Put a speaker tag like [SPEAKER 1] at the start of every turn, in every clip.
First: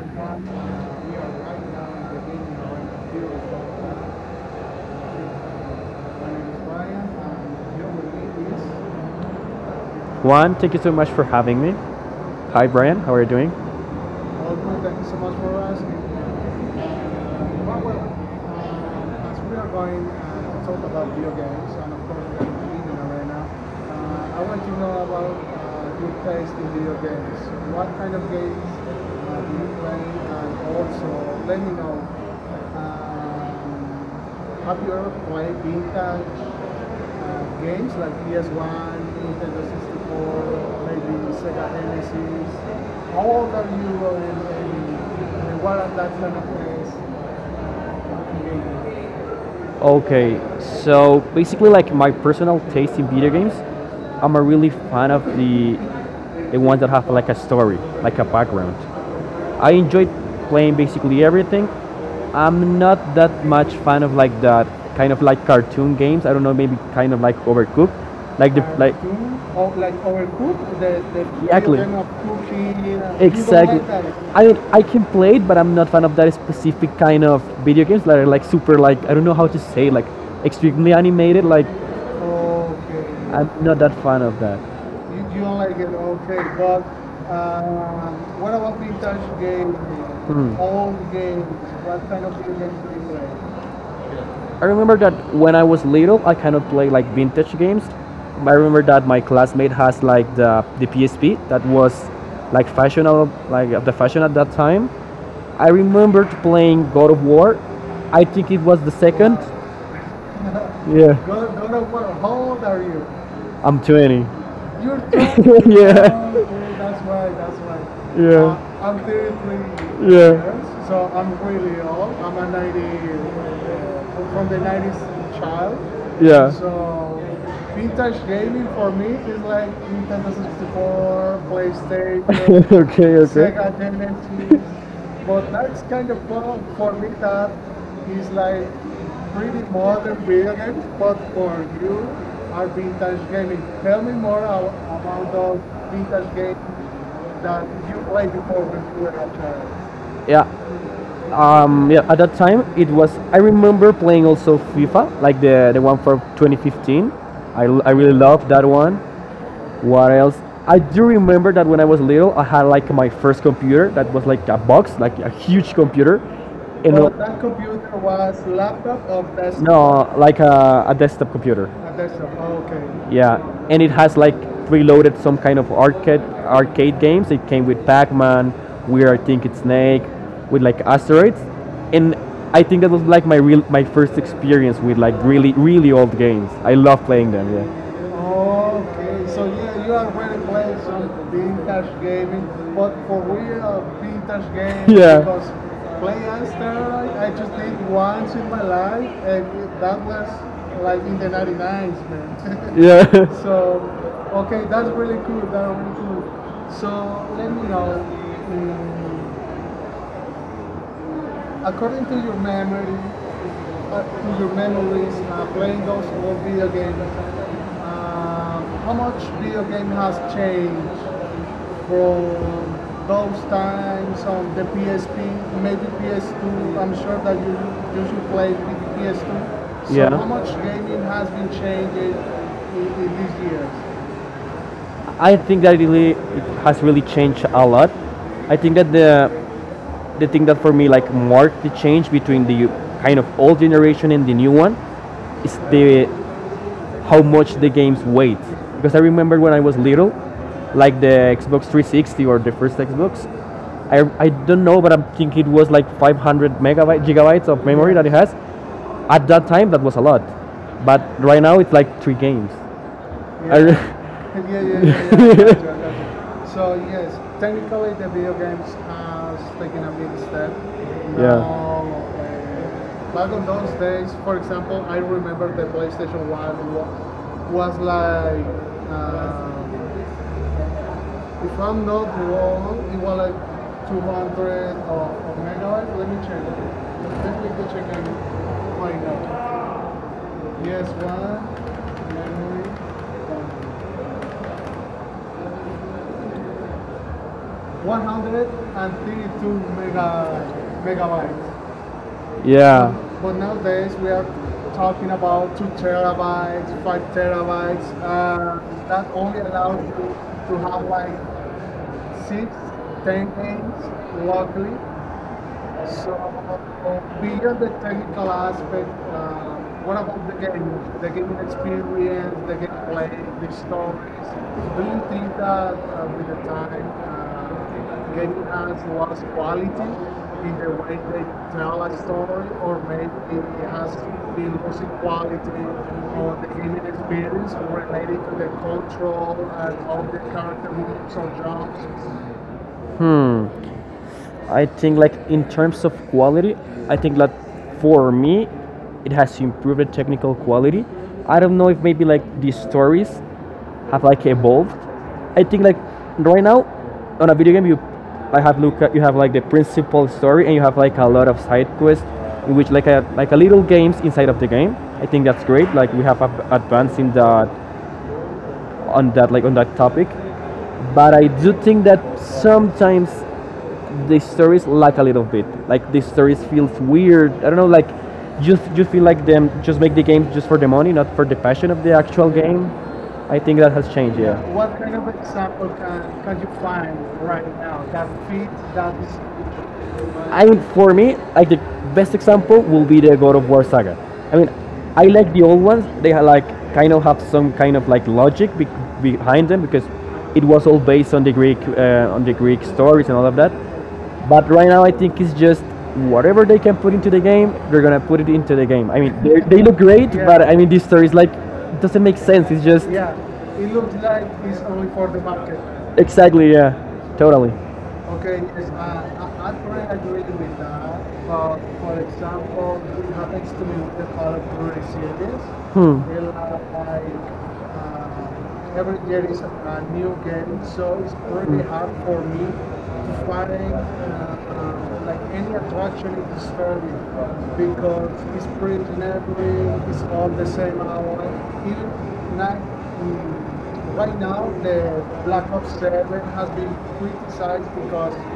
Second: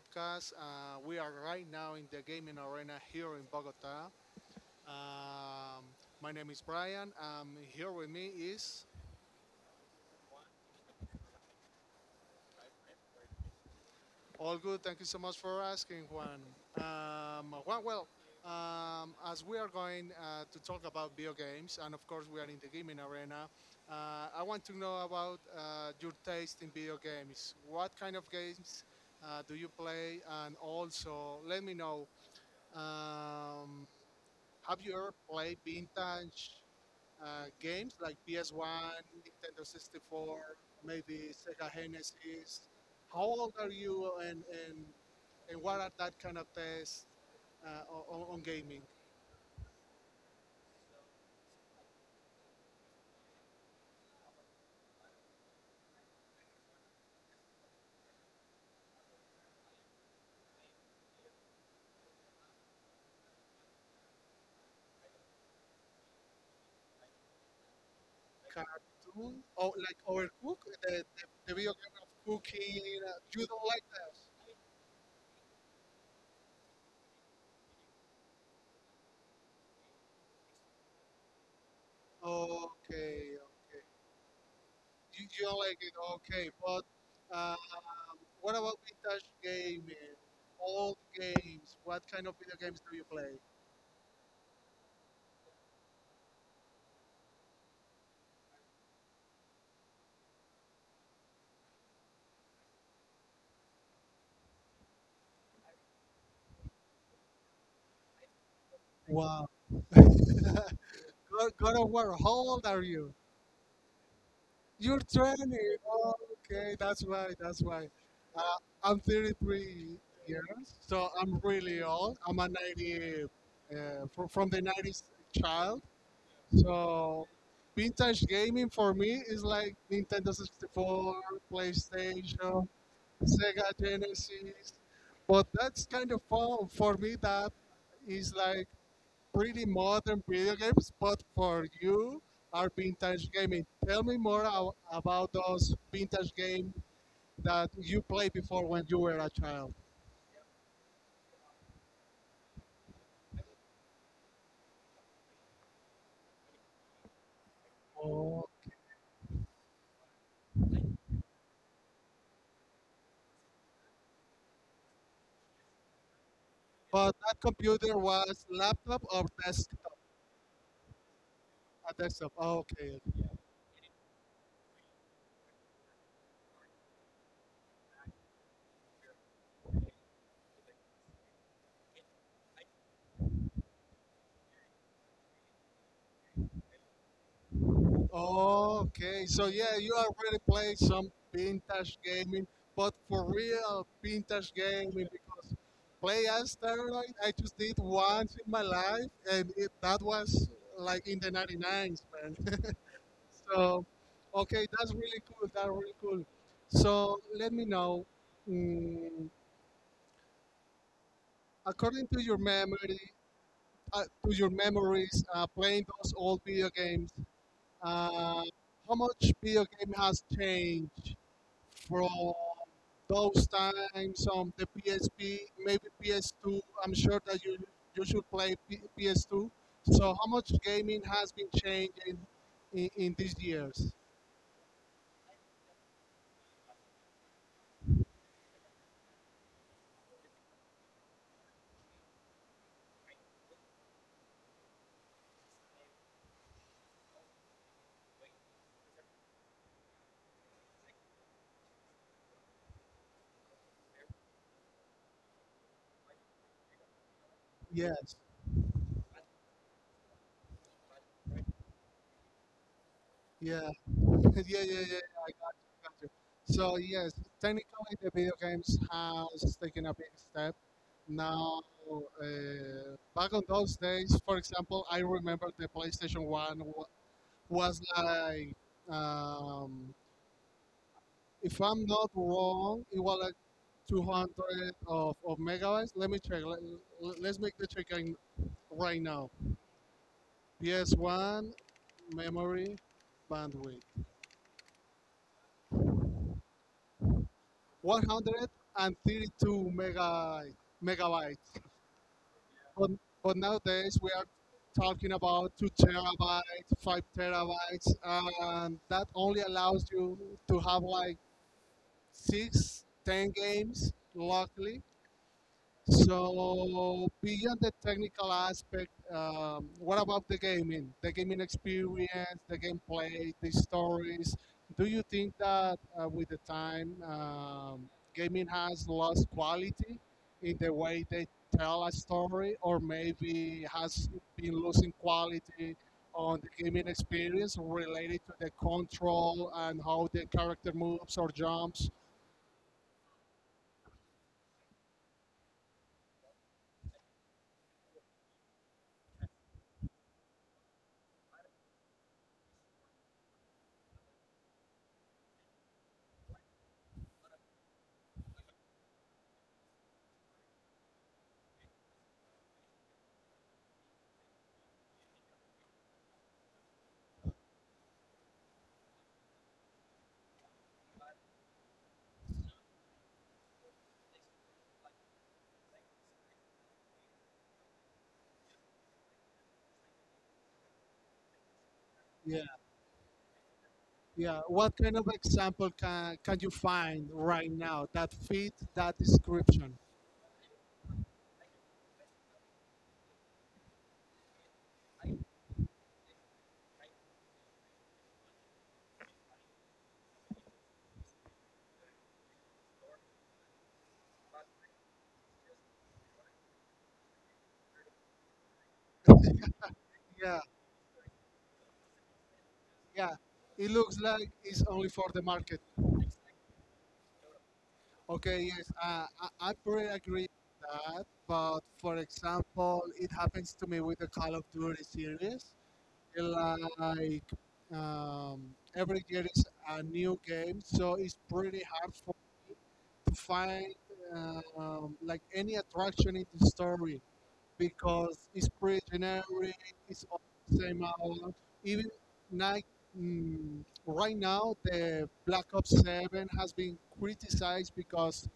[SPEAKER 1] program.
[SPEAKER 2] podcast. Uh,
[SPEAKER 1] We
[SPEAKER 2] we are
[SPEAKER 1] are
[SPEAKER 2] right
[SPEAKER 1] right
[SPEAKER 2] now in
[SPEAKER 1] now in the
[SPEAKER 2] the
[SPEAKER 1] beginning
[SPEAKER 2] gaming
[SPEAKER 1] of
[SPEAKER 2] arena
[SPEAKER 1] our
[SPEAKER 2] here in Bogota.
[SPEAKER 1] beautiful. My
[SPEAKER 2] Um, my name
[SPEAKER 1] name
[SPEAKER 2] is
[SPEAKER 1] is Brian
[SPEAKER 2] Brian.
[SPEAKER 1] and here
[SPEAKER 2] Here with
[SPEAKER 1] with
[SPEAKER 2] me is
[SPEAKER 1] me is Juan, thank you so much for having me. Hi, Brian. How are you doing? Well,
[SPEAKER 2] all
[SPEAKER 1] good.
[SPEAKER 2] good.
[SPEAKER 1] Thank
[SPEAKER 2] Thank you
[SPEAKER 1] you so
[SPEAKER 2] so
[SPEAKER 1] much
[SPEAKER 2] much
[SPEAKER 1] for
[SPEAKER 2] for
[SPEAKER 1] asking.
[SPEAKER 2] asking, Juan. Juan, well,
[SPEAKER 1] As
[SPEAKER 2] as
[SPEAKER 1] we
[SPEAKER 2] we are
[SPEAKER 1] are going
[SPEAKER 2] going to
[SPEAKER 1] to
[SPEAKER 2] talk
[SPEAKER 1] talk about
[SPEAKER 2] about
[SPEAKER 1] video
[SPEAKER 2] video
[SPEAKER 1] games,
[SPEAKER 2] games,
[SPEAKER 1] and
[SPEAKER 2] and
[SPEAKER 1] of
[SPEAKER 2] of course,
[SPEAKER 1] course
[SPEAKER 2] we are
[SPEAKER 1] we are in
[SPEAKER 2] in
[SPEAKER 1] the
[SPEAKER 2] the gaming
[SPEAKER 1] gaming arena,
[SPEAKER 2] arena,
[SPEAKER 1] I
[SPEAKER 2] I
[SPEAKER 1] want
[SPEAKER 2] want
[SPEAKER 1] to
[SPEAKER 2] to
[SPEAKER 1] know
[SPEAKER 2] know
[SPEAKER 1] about
[SPEAKER 2] about
[SPEAKER 1] your
[SPEAKER 2] your
[SPEAKER 1] taste
[SPEAKER 2] taste
[SPEAKER 1] in
[SPEAKER 2] in
[SPEAKER 1] video
[SPEAKER 2] video
[SPEAKER 1] games.
[SPEAKER 2] games.
[SPEAKER 1] What
[SPEAKER 2] What
[SPEAKER 1] kind
[SPEAKER 2] kind
[SPEAKER 1] of
[SPEAKER 2] of
[SPEAKER 1] games
[SPEAKER 2] games
[SPEAKER 1] do
[SPEAKER 2] do
[SPEAKER 1] you
[SPEAKER 2] you
[SPEAKER 1] play?
[SPEAKER 2] play?
[SPEAKER 1] And
[SPEAKER 2] And
[SPEAKER 1] also,
[SPEAKER 2] also,
[SPEAKER 1] let
[SPEAKER 2] let
[SPEAKER 1] me
[SPEAKER 2] me
[SPEAKER 1] know
[SPEAKER 2] know. Um,
[SPEAKER 1] uh,
[SPEAKER 2] have
[SPEAKER 1] have you
[SPEAKER 2] you
[SPEAKER 1] ever
[SPEAKER 2] ever
[SPEAKER 1] played
[SPEAKER 2] played
[SPEAKER 1] vintage
[SPEAKER 2] vintage
[SPEAKER 1] games
[SPEAKER 2] games
[SPEAKER 1] like
[SPEAKER 2] like PS1,
[SPEAKER 1] PS1, Nintendo
[SPEAKER 2] Nintendo 64,
[SPEAKER 1] 64,
[SPEAKER 2] maybe
[SPEAKER 1] maybe Sega
[SPEAKER 2] Sega
[SPEAKER 1] Genesis?
[SPEAKER 2] Genesis? How
[SPEAKER 1] How
[SPEAKER 2] old
[SPEAKER 1] old are
[SPEAKER 2] are
[SPEAKER 1] you
[SPEAKER 2] you,
[SPEAKER 1] and, and,
[SPEAKER 2] and
[SPEAKER 1] and what
[SPEAKER 2] what
[SPEAKER 1] are
[SPEAKER 2] are
[SPEAKER 1] that
[SPEAKER 2] that
[SPEAKER 1] kind
[SPEAKER 2] kind
[SPEAKER 1] of
[SPEAKER 2] of
[SPEAKER 1] games?
[SPEAKER 2] tests on gaming?
[SPEAKER 1] Okay, so basically, like my personal taste in video games, I'm a really fan of the ones that have like a story, like a background. I enjoyed playing basically everything. I'm not that much fan of like that kind of like cartoon games. I don't know, maybe kind of like Overcooked, like the like Cartoon,
[SPEAKER 2] Cartoon or
[SPEAKER 1] or like
[SPEAKER 2] like Overcook,
[SPEAKER 1] overcooked, the,
[SPEAKER 2] the, the,
[SPEAKER 1] the
[SPEAKER 2] the video
[SPEAKER 1] Exactly. children
[SPEAKER 2] game
[SPEAKER 1] of
[SPEAKER 2] of
[SPEAKER 1] cooking.
[SPEAKER 2] cooking.
[SPEAKER 1] You
[SPEAKER 2] uh,
[SPEAKER 1] don't
[SPEAKER 2] You don't
[SPEAKER 1] Exactly.
[SPEAKER 2] like
[SPEAKER 1] like that. I
[SPEAKER 2] that?
[SPEAKER 1] don't, I can play it, but I'm not fan of that specific kind of video games that are like super like I don't know how to say like extremely animated. Like Okay.
[SPEAKER 2] Okay,
[SPEAKER 1] I'm not
[SPEAKER 2] okay.
[SPEAKER 1] that fan of that. You,
[SPEAKER 2] You,
[SPEAKER 1] you
[SPEAKER 2] you
[SPEAKER 1] don't
[SPEAKER 2] don't
[SPEAKER 1] like
[SPEAKER 2] like
[SPEAKER 1] it,
[SPEAKER 2] it?
[SPEAKER 1] okay,
[SPEAKER 2] Okay,
[SPEAKER 1] but
[SPEAKER 2] but uh,
[SPEAKER 1] uh,
[SPEAKER 2] what
[SPEAKER 1] what
[SPEAKER 2] about
[SPEAKER 1] about
[SPEAKER 2] vintage
[SPEAKER 1] vintage games?
[SPEAKER 2] gaming?
[SPEAKER 1] Hmm.
[SPEAKER 2] Old
[SPEAKER 1] Old games?
[SPEAKER 2] games. What
[SPEAKER 1] What kind
[SPEAKER 2] kind of
[SPEAKER 1] of
[SPEAKER 2] video
[SPEAKER 1] video games
[SPEAKER 2] games
[SPEAKER 1] do
[SPEAKER 2] do
[SPEAKER 1] you
[SPEAKER 2] you
[SPEAKER 1] play?
[SPEAKER 2] play?
[SPEAKER 1] I remember that when I was little, I kind of played like vintage games. I remember that my classmate has like the PSP that was like fashionable, like the fashion at that time. I remembered playing God of War. I think it was the second.
[SPEAKER 2] Wow.
[SPEAKER 1] Yeah,
[SPEAKER 2] God,
[SPEAKER 1] good.
[SPEAKER 2] God of War, how old are you?
[SPEAKER 1] I'm 20.
[SPEAKER 2] You're
[SPEAKER 1] Okay,
[SPEAKER 2] 20.
[SPEAKER 1] yeah.
[SPEAKER 2] Oh, okay,
[SPEAKER 1] Okay, that's why.
[SPEAKER 2] that's why.
[SPEAKER 1] That's
[SPEAKER 2] Uh, I'm
[SPEAKER 1] yeah,
[SPEAKER 2] 33
[SPEAKER 1] Uh,
[SPEAKER 2] years,
[SPEAKER 1] yeah, so
[SPEAKER 2] so
[SPEAKER 1] I'm,
[SPEAKER 2] I'm really old.
[SPEAKER 1] I'm
[SPEAKER 2] I'm a
[SPEAKER 1] a 90,
[SPEAKER 2] 90, from
[SPEAKER 1] the
[SPEAKER 2] the
[SPEAKER 1] 90s
[SPEAKER 2] 90s
[SPEAKER 1] child.
[SPEAKER 2] child.
[SPEAKER 1] Yeah.
[SPEAKER 2] So vintage gaming for me is like Nintendo
[SPEAKER 1] This is
[SPEAKER 2] 64,
[SPEAKER 1] before
[SPEAKER 2] PlayStation,
[SPEAKER 1] PlayStation, okay, okay.
[SPEAKER 2] Sega
[SPEAKER 1] Sega
[SPEAKER 2] Genesis. But that's kind of fun for me. That
[SPEAKER 1] he's
[SPEAKER 2] is like
[SPEAKER 1] like
[SPEAKER 2] pretty
[SPEAKER 1] pretty
[SPEAKER 2] modern video
[SPEAKER 1] weird,
[SPEAKER 2] games,
[SPEAKER 1] but
[SPEAKER 2] but
[SPEAKER 1] for
[SPEAKER 2] for
[SPEAKER 1] you,
[SPEAKER 2] you
[SPEAKER 1] I
[SPEAKER 2] are vintage gaming. Tell me more
[SPEAKER 1] get all
[SPEAKER 2] about
[SPEAKER 1] those
[SPEAKER 2] those
[SPEAKER 1] video
[SPEAKER 2] vintage
[SPEAKER 1] games
[SPEAKER 2] games
[SPEAKER 1] that
[SPEAKER 2] that you
[SPEAKER 1] you play
[SPEAKER 2] played before when
[SPEAKER 1] before.
[SPEAKER 2] you were a child.
[SPEAKER 1] Yeah, yeah, at that time it was. I remember playing also FIFA, like the one for 2015. I really
[SPEAKER 2] Oh,
[SPEAKER 1] loved that one. What else? I do remember that when I was little, I had like my first computer that was like a box, like a huge computer, and
[SPEAKER 2] but
[SPEAKER 1] well,
[SPEAKER 2] that computer
[SPEAKER 1] that's
[SPEAKER 2] was laptop or
[SPEAKER 1] laptop. That's
[SPEAKER 2] desktop?
[SPEAKER 1] no, like a desktop computer.
[SPEAKER 2] A desktop. Oh, okay.
[SPEAKER 1] Okay.
[SPEAKER 2] okay.
[SPEAKER 1] Yeah, and it has like preloaded some kind of arcade games. It came with Pac-Man, We Are Thinking Snake, with like asteroids, and I think that was like my first experience with like really old games. I love playing them. Yeah.
[SPEAKER 2] Okay,
[SPEAKER 1] Okay.
[SPEAKER 2] so
[SPEAKER 1] So
[SPEAKER 2] yeah, you already played some
[SPEAKER 1] vintage
[SPEAKER 2] vintage gaming,
[SPEAKER 1] gaming,
[SPEAKER 2] but
[SPEAKER 1] but for
[SPEAKER 2] for
[SPEAKER 1] real
[SPEAKER 2] real
[SPEAKER 1] vintage
[SPEAKER 2] vintage
[SPEAKER 1] games.
[SPEAKER 2] gaming,
[SPEAKER 1] Yeah. Because
[SPEAKER 2] because play
[SPEAKER 1] play
[SPEAKER 2] as
[SPEAKER 1] Asteroid
[SPEAKER 2] steroid
[SPEAKER 1] I
[SPEAKER 2] I
[SPEAKER 1] just
[SPEAKER 2] just did
[SPEAKER 1] did once
[SPEAKER 2] once
[SPEAKER 1] in
[SPEAKER 2] in my
[SPEAKER 1] my
[SPEAKER 2] life,
[SPEAKER 1] life and
[SPEAKER 2] and that was
[SPEAKER 1] like
[SPEAKER 2] like
[SPEAKER 1] in
[SPEAKER 2] in
[SPEAKER 1] the
[SPEAKER 2] the 99s,
[SPEAKER 1] 99s,
[SPEAKER 2] man.
[SPEAKER 1] man. Yeah. So,
[SPEAKER 2] So,
[SPEAKER 1] okay,
[SPEAKER 2] okay,
[SPEAKER 1] that's
[SPEAKER 2] that's
[SPEAKER 1] really
[SPEAKER 2] really
[SPEAKER 1] cool.
[SPEAKER 2] cool. That's
[SPEAKER 1] That's
[SPEAKER 2] really
[SPEAKER 1] really
[SPEAKER 2] cool.
[SPEAKER 1] cool.
[SPEAKER 2] So let me
[SPEAKER 1] So,
[SPEAKER 2] know. mm,
[SPEAKER 1] uh, across
[SPEAKER 2] According to your
[SPEAKER 1] memory,
[SPEAKER 2] memory,
[SPEAKER 1] uh,
[SPEAKER 2] playing
[SPEAKER 1] in those
[SPEAKER 2] those old
[SPEAKER 1] words,
[SPEAKER 2] video games, uh,
[SPEAKER 1] how
[SPEAKER 2] how
[SPEAKER 1] much
[SPEAKER 2] much video game
[SPEAKER 1] has
[SPEAKER 2] has
[SPEAKER 1] changed
[SPEAKER 2] changed from
[SPEAKER 1] from those
[SPEAKER 2] those times on
[SPEAKER 1] from the
[SPEAKER 2] the
[SPEAKER 1] PSP,
[SPEAKER 2] PSP, maybe
[SPEAKER 1] maybe
[SPEAKER 2] PS2?
[SPEAKER 1] PS2?
[SPEAKER 2] I'm
[SPEAKER 1] I'm sure
[SPEAKER 2] sure
[SPEAKER 1] that
[SPEAKER 2] that
[SPEAKER 1] you
[SPEAKER 2] you
[SPEAKER 1] you
[SPEAKER 2] you
[SPEAKER 1] should
[SPEAKER 2] should
[SPEAKER 1] play
[SPEAKER 2] play
[SPEAKER 1] with the
[SPEAKER 2] PS2.
[SPEAKER 1] PS2. So
[SPEAKER 2] So
[SPEAKER 1] yeah. How
[SPEAKER 2] how much
[SPEAKER 1] much
[SPEAKER 2] gaming
[SPEAKER 1] it has
[SPEAKER 2] has
[SPEAKER 1] been
[SPEAKER 2] been
[SPEAKER 1] changed
[SPEAKER 2] changed
[SPEAKER 1] in
[SPEAKER 2] in these
[SPEAKER 1] these years?
[SPEAKER 2] years?
[SPEAKER 1] I think that really it has really changed a lot. I think that the thing that for me like marked the change between the kind of old generation and the new one is the how much the games weight. Because I remember when I was little, like the Xbox 360 or the first Xbox, I don't know, but I think it was like 500 megabytes, gigabytes of memory that it
[SPEAKER 2] Yes,
[SPEAKER 1] has. At that time, that was a lot, but right now it's like three games. Yeah,
[SPEAKER 2] yeah, yeah,
[SPEAKER 1] yeah,
[SPEAKER 2] yeah,
[SPEAKER 1] yeah,
[SPEAKER 2] yeah.
[SPEAKER 1] yeah, yeah.
[SPEAKER 2] yeah, I got
[SPEAKER 1] Gotcha,
[SPEAKER 2] you, got you.
[SPEAKER 1] gotcha. So
[SPEAKER 2] So yes,
[SPEAKER 1] yes, technically
[SPEAKER 2] technically the
[SPEAKER 1] the
[SPEAKER 2] video
[SPEAKER 1] video games
[SPEAKER 2] games
[SPEAKER 1] are
[SPEAKER 2] has taken a big step.
[SPEAKER 1] means.
[SPEAKER 2] Now,
[SPEAKER 1] Yeah.
[SPEAKER 2] uh,
[SPEAKER 1] Now,
[SPEAKER 2] back on
[SPEAKER 1] back those
[SPEAKER 2] those
[SPEAKER 1] days,
[SPEAKER 2] days, for example, I remember
[SPEAKER 1] remember the
[SPEAKER 2] the PlayStation
[SPEAKER 1] PlayStation
[SPEAKER 2] One
[SPEAKER 1] wa- was
[SPEAKER 2] was
[SPEAKER 1] like
[SPEAKER 2] like. Um,
[SPEAKER 1] um,
[SPEAKER 2] if I'm not wrong, it
[SPEAKER 1] well,
[SPEAKER 2] was like
[SPEAKER 1] like
[SPEAKER 2] 200
[SPEAKER 1] 200 or
[SPEAKER 2] of megabytes. Let me check. Let's make the check
[SPEAKER 1] why
[SPEAKER 2] right now.
[SPEAKER 1] not?
[SPEAKER 2] PS1 memory bandwidth,
[SPEAKER 1] Yeah. 100 and,
[SPEAKER 2] 132
[SPEAKER 1] uh,
[SPEAKER 2] megabytes.
[SPEAKER 1] megabytes.
[SPEAKER 2] Megabytes. But,
[SPEAKER 1] Yeah.
[SPEAKER 2] but
[SPEAKER 1] Those days
[SPEAKER 2] nowadays we
[SPEAKER 1] we
[SPEAKER 2] are
[SPEAKER 1] are
[SPEAKER 2] talking
[SPEAKER 1] talking
[SPEAKER 2] about
[SPEAKER 1] about 2
[SPEAKER 2] 2
[SPEAKER 1] terabytes,
[SPEAKER 2] terabytes, 5
[SPEAKER 1] 5
[SPEAKER 2] terabytes,
[SPEAKER 1] terabytes.
[SPEAKER 2] and that only allows you to have like 6, 10 games locally. So beyond the technical aspect,
[SPEAKER 1] Uh,
[SPEAKER 2] what about
[SPEAKER 1] about the game, the
[SPEAKER 2] the gaming
[SPEAKER 1] gaming experience,
[SPEAKER 2] experience,
[SPEAKER 1] the
[SPEAKER 2] the
[SPEAKER 1] gameplay,
[SPEAKER 2] gameplay, the
[SPEAKER 1] the stories.
[SPEAKER 2] stories?
[SPEAKER 1] Do
[SPEAKER 2] Do
[SPEAKER 1] you
[SPEAKER 2] you
[SPEAKER 1] think
[SPEAKER 2] think
[SPEAKER 1] that
[SPEAKER 2] that
[SPEAKER 1] with
[SPEAKER 2] with the
[SPEAKER 1] the time,
[SPEAKER 2] time,
[SPEAKER 1] gaming
[SPEAKER 2] gaming
[SPEAKER 1] has
[SPEAKER 2] has lost
[SPEAKER 1] quality?
[SPEAKER 2] quality in the way they tell a story, or maybe
[SPEAKER 1] Has
[SPEAKER 2] has
[SPEAKER 1] been
[SPEAKER 2] been
[SPEAKER 1] lately
[SPEAKER 2] losing quality on
[SPEAKER 1] like
[SPEAKER 2] the gaming experience related to the control and how the character moves or jumps?
[SPEAKER 1] hmm. I think like in terms of quality, I think that for me, it has improved the technical quality. I don't know if maybe like the stories have like evolved. I think like right now on a video game you I have look at you have like the principal story and you have like a lot of side quests in which like a little games inside of the game. I think that's great. Like we have advanced in that on that topic. But I do think that sometimes the stories lack a little bit. Like the stories feels weird. I don't know like you feel like them just make the game just for the money, not for the passion of the actual
[SPEAKER 2] Yeah.
[SPEAKER 1] game. I think that has changed, yeah.
[SPEAKER 2] Yeah, what kind of example can you find right now that fit that description?
[SPEAKER 1] I mean, for me, like the best example will be the God of War saga. I mean, I like the old ones. Like kind of have some kind of like logic behind them because it was all based on the Greek stories and all of that. But right now, I think it's just whatever they can put into the game, they're gonna put it into the game. I mean, they look great. Yeah.
[SPEAKER 2] Yeah,
[SPEAKER 1] But I mean, this story is like it doesn't make sense. It's just yeah,
[SPEAKER 2] yeah.
[SPEAKER 1] it
[SPEAKER 2] It
[SPEAKER 1] looks
[SPEAKER 2] looks
[SPEAKER 1] like
[SPEAKER 2] like
[SPEAKER 1] it's
[SPEAKER 2] it's
[SPEAKER 1] only
[SPEAKER 2] only for
[SPEAKER 1] for the
[SPEAKER 2] the
[SPEAKER 1] market.
[SPEAKER 2] market.
[SPEAKER 1] Exactly, yeah, totally.
[SPEAKER 2] Okay, yes, I pretty agree with
[SPEAKER 1] Next
[SPEAKER 2] that. But for example, it happens to me with the Call of Duty series.
[SPEAKER 1] hmm.
[SPEAKER 2] It
[SPEAKER 1] Like,
[SPEAKER 2] Like um, every
[SPEAKER 1] uh, there
[SPEAKER 2] year
[SPEAKER 1] is
[SPEAKER 2] is
[SPEAKER 1] a
[SPEAKER 2] a
[SPEAKER 1] brand new
[SPEAKER 2] new game, so it's pretty
[SPEAKER 1] hard
[SPEAKER 2] hard for
[SPEAKER 1] for
[SPEAKER 2] me to
[SPEAKER 1] me. Like,
[SPEAKER 2] find like any attraction in the
[SPEAKER 1] uh,
[SPEAKER 2] story,
[SPEAKER 1] because
[SPEAKER 2] because
[SPEAKER 1] it's
[SPEAKER 2] it's pretty
[SPEAKER 1] pretty
[SPEAKER 2] generic.
[SPEAKER 1] neighboring, it's
[SPEAKER 2] It's all
[SPEAKER 1] all the
[SPEAKER 2] the
[SPEAKER 1] same
[SPEAKER 2] same
[SPEAKER 1] hour.
[SPEAKER 2] out. Even
[SPEAKER 1] Even not,
[SPEAKER 2] like mm, right
[SPEAKER 1] right now,
[SPEAKER 2] now,
[SPEAKER 1] the
[SPEAKER 2] the Black
[SPEAKER 1] Black Ops
[SPEAKER 2] Ops
[SPEAKER 1] 7
[SPEAKER 2] Seven
[SPEAKER 1] has
[SPEAKER 2] has
[SPEAKER 1] been
[SPEAKER 2] been
[SPEAKER 1] criticized
[SPEAKER 2] criticized
[SPEAKER 1] because
[SPEAKER 2] because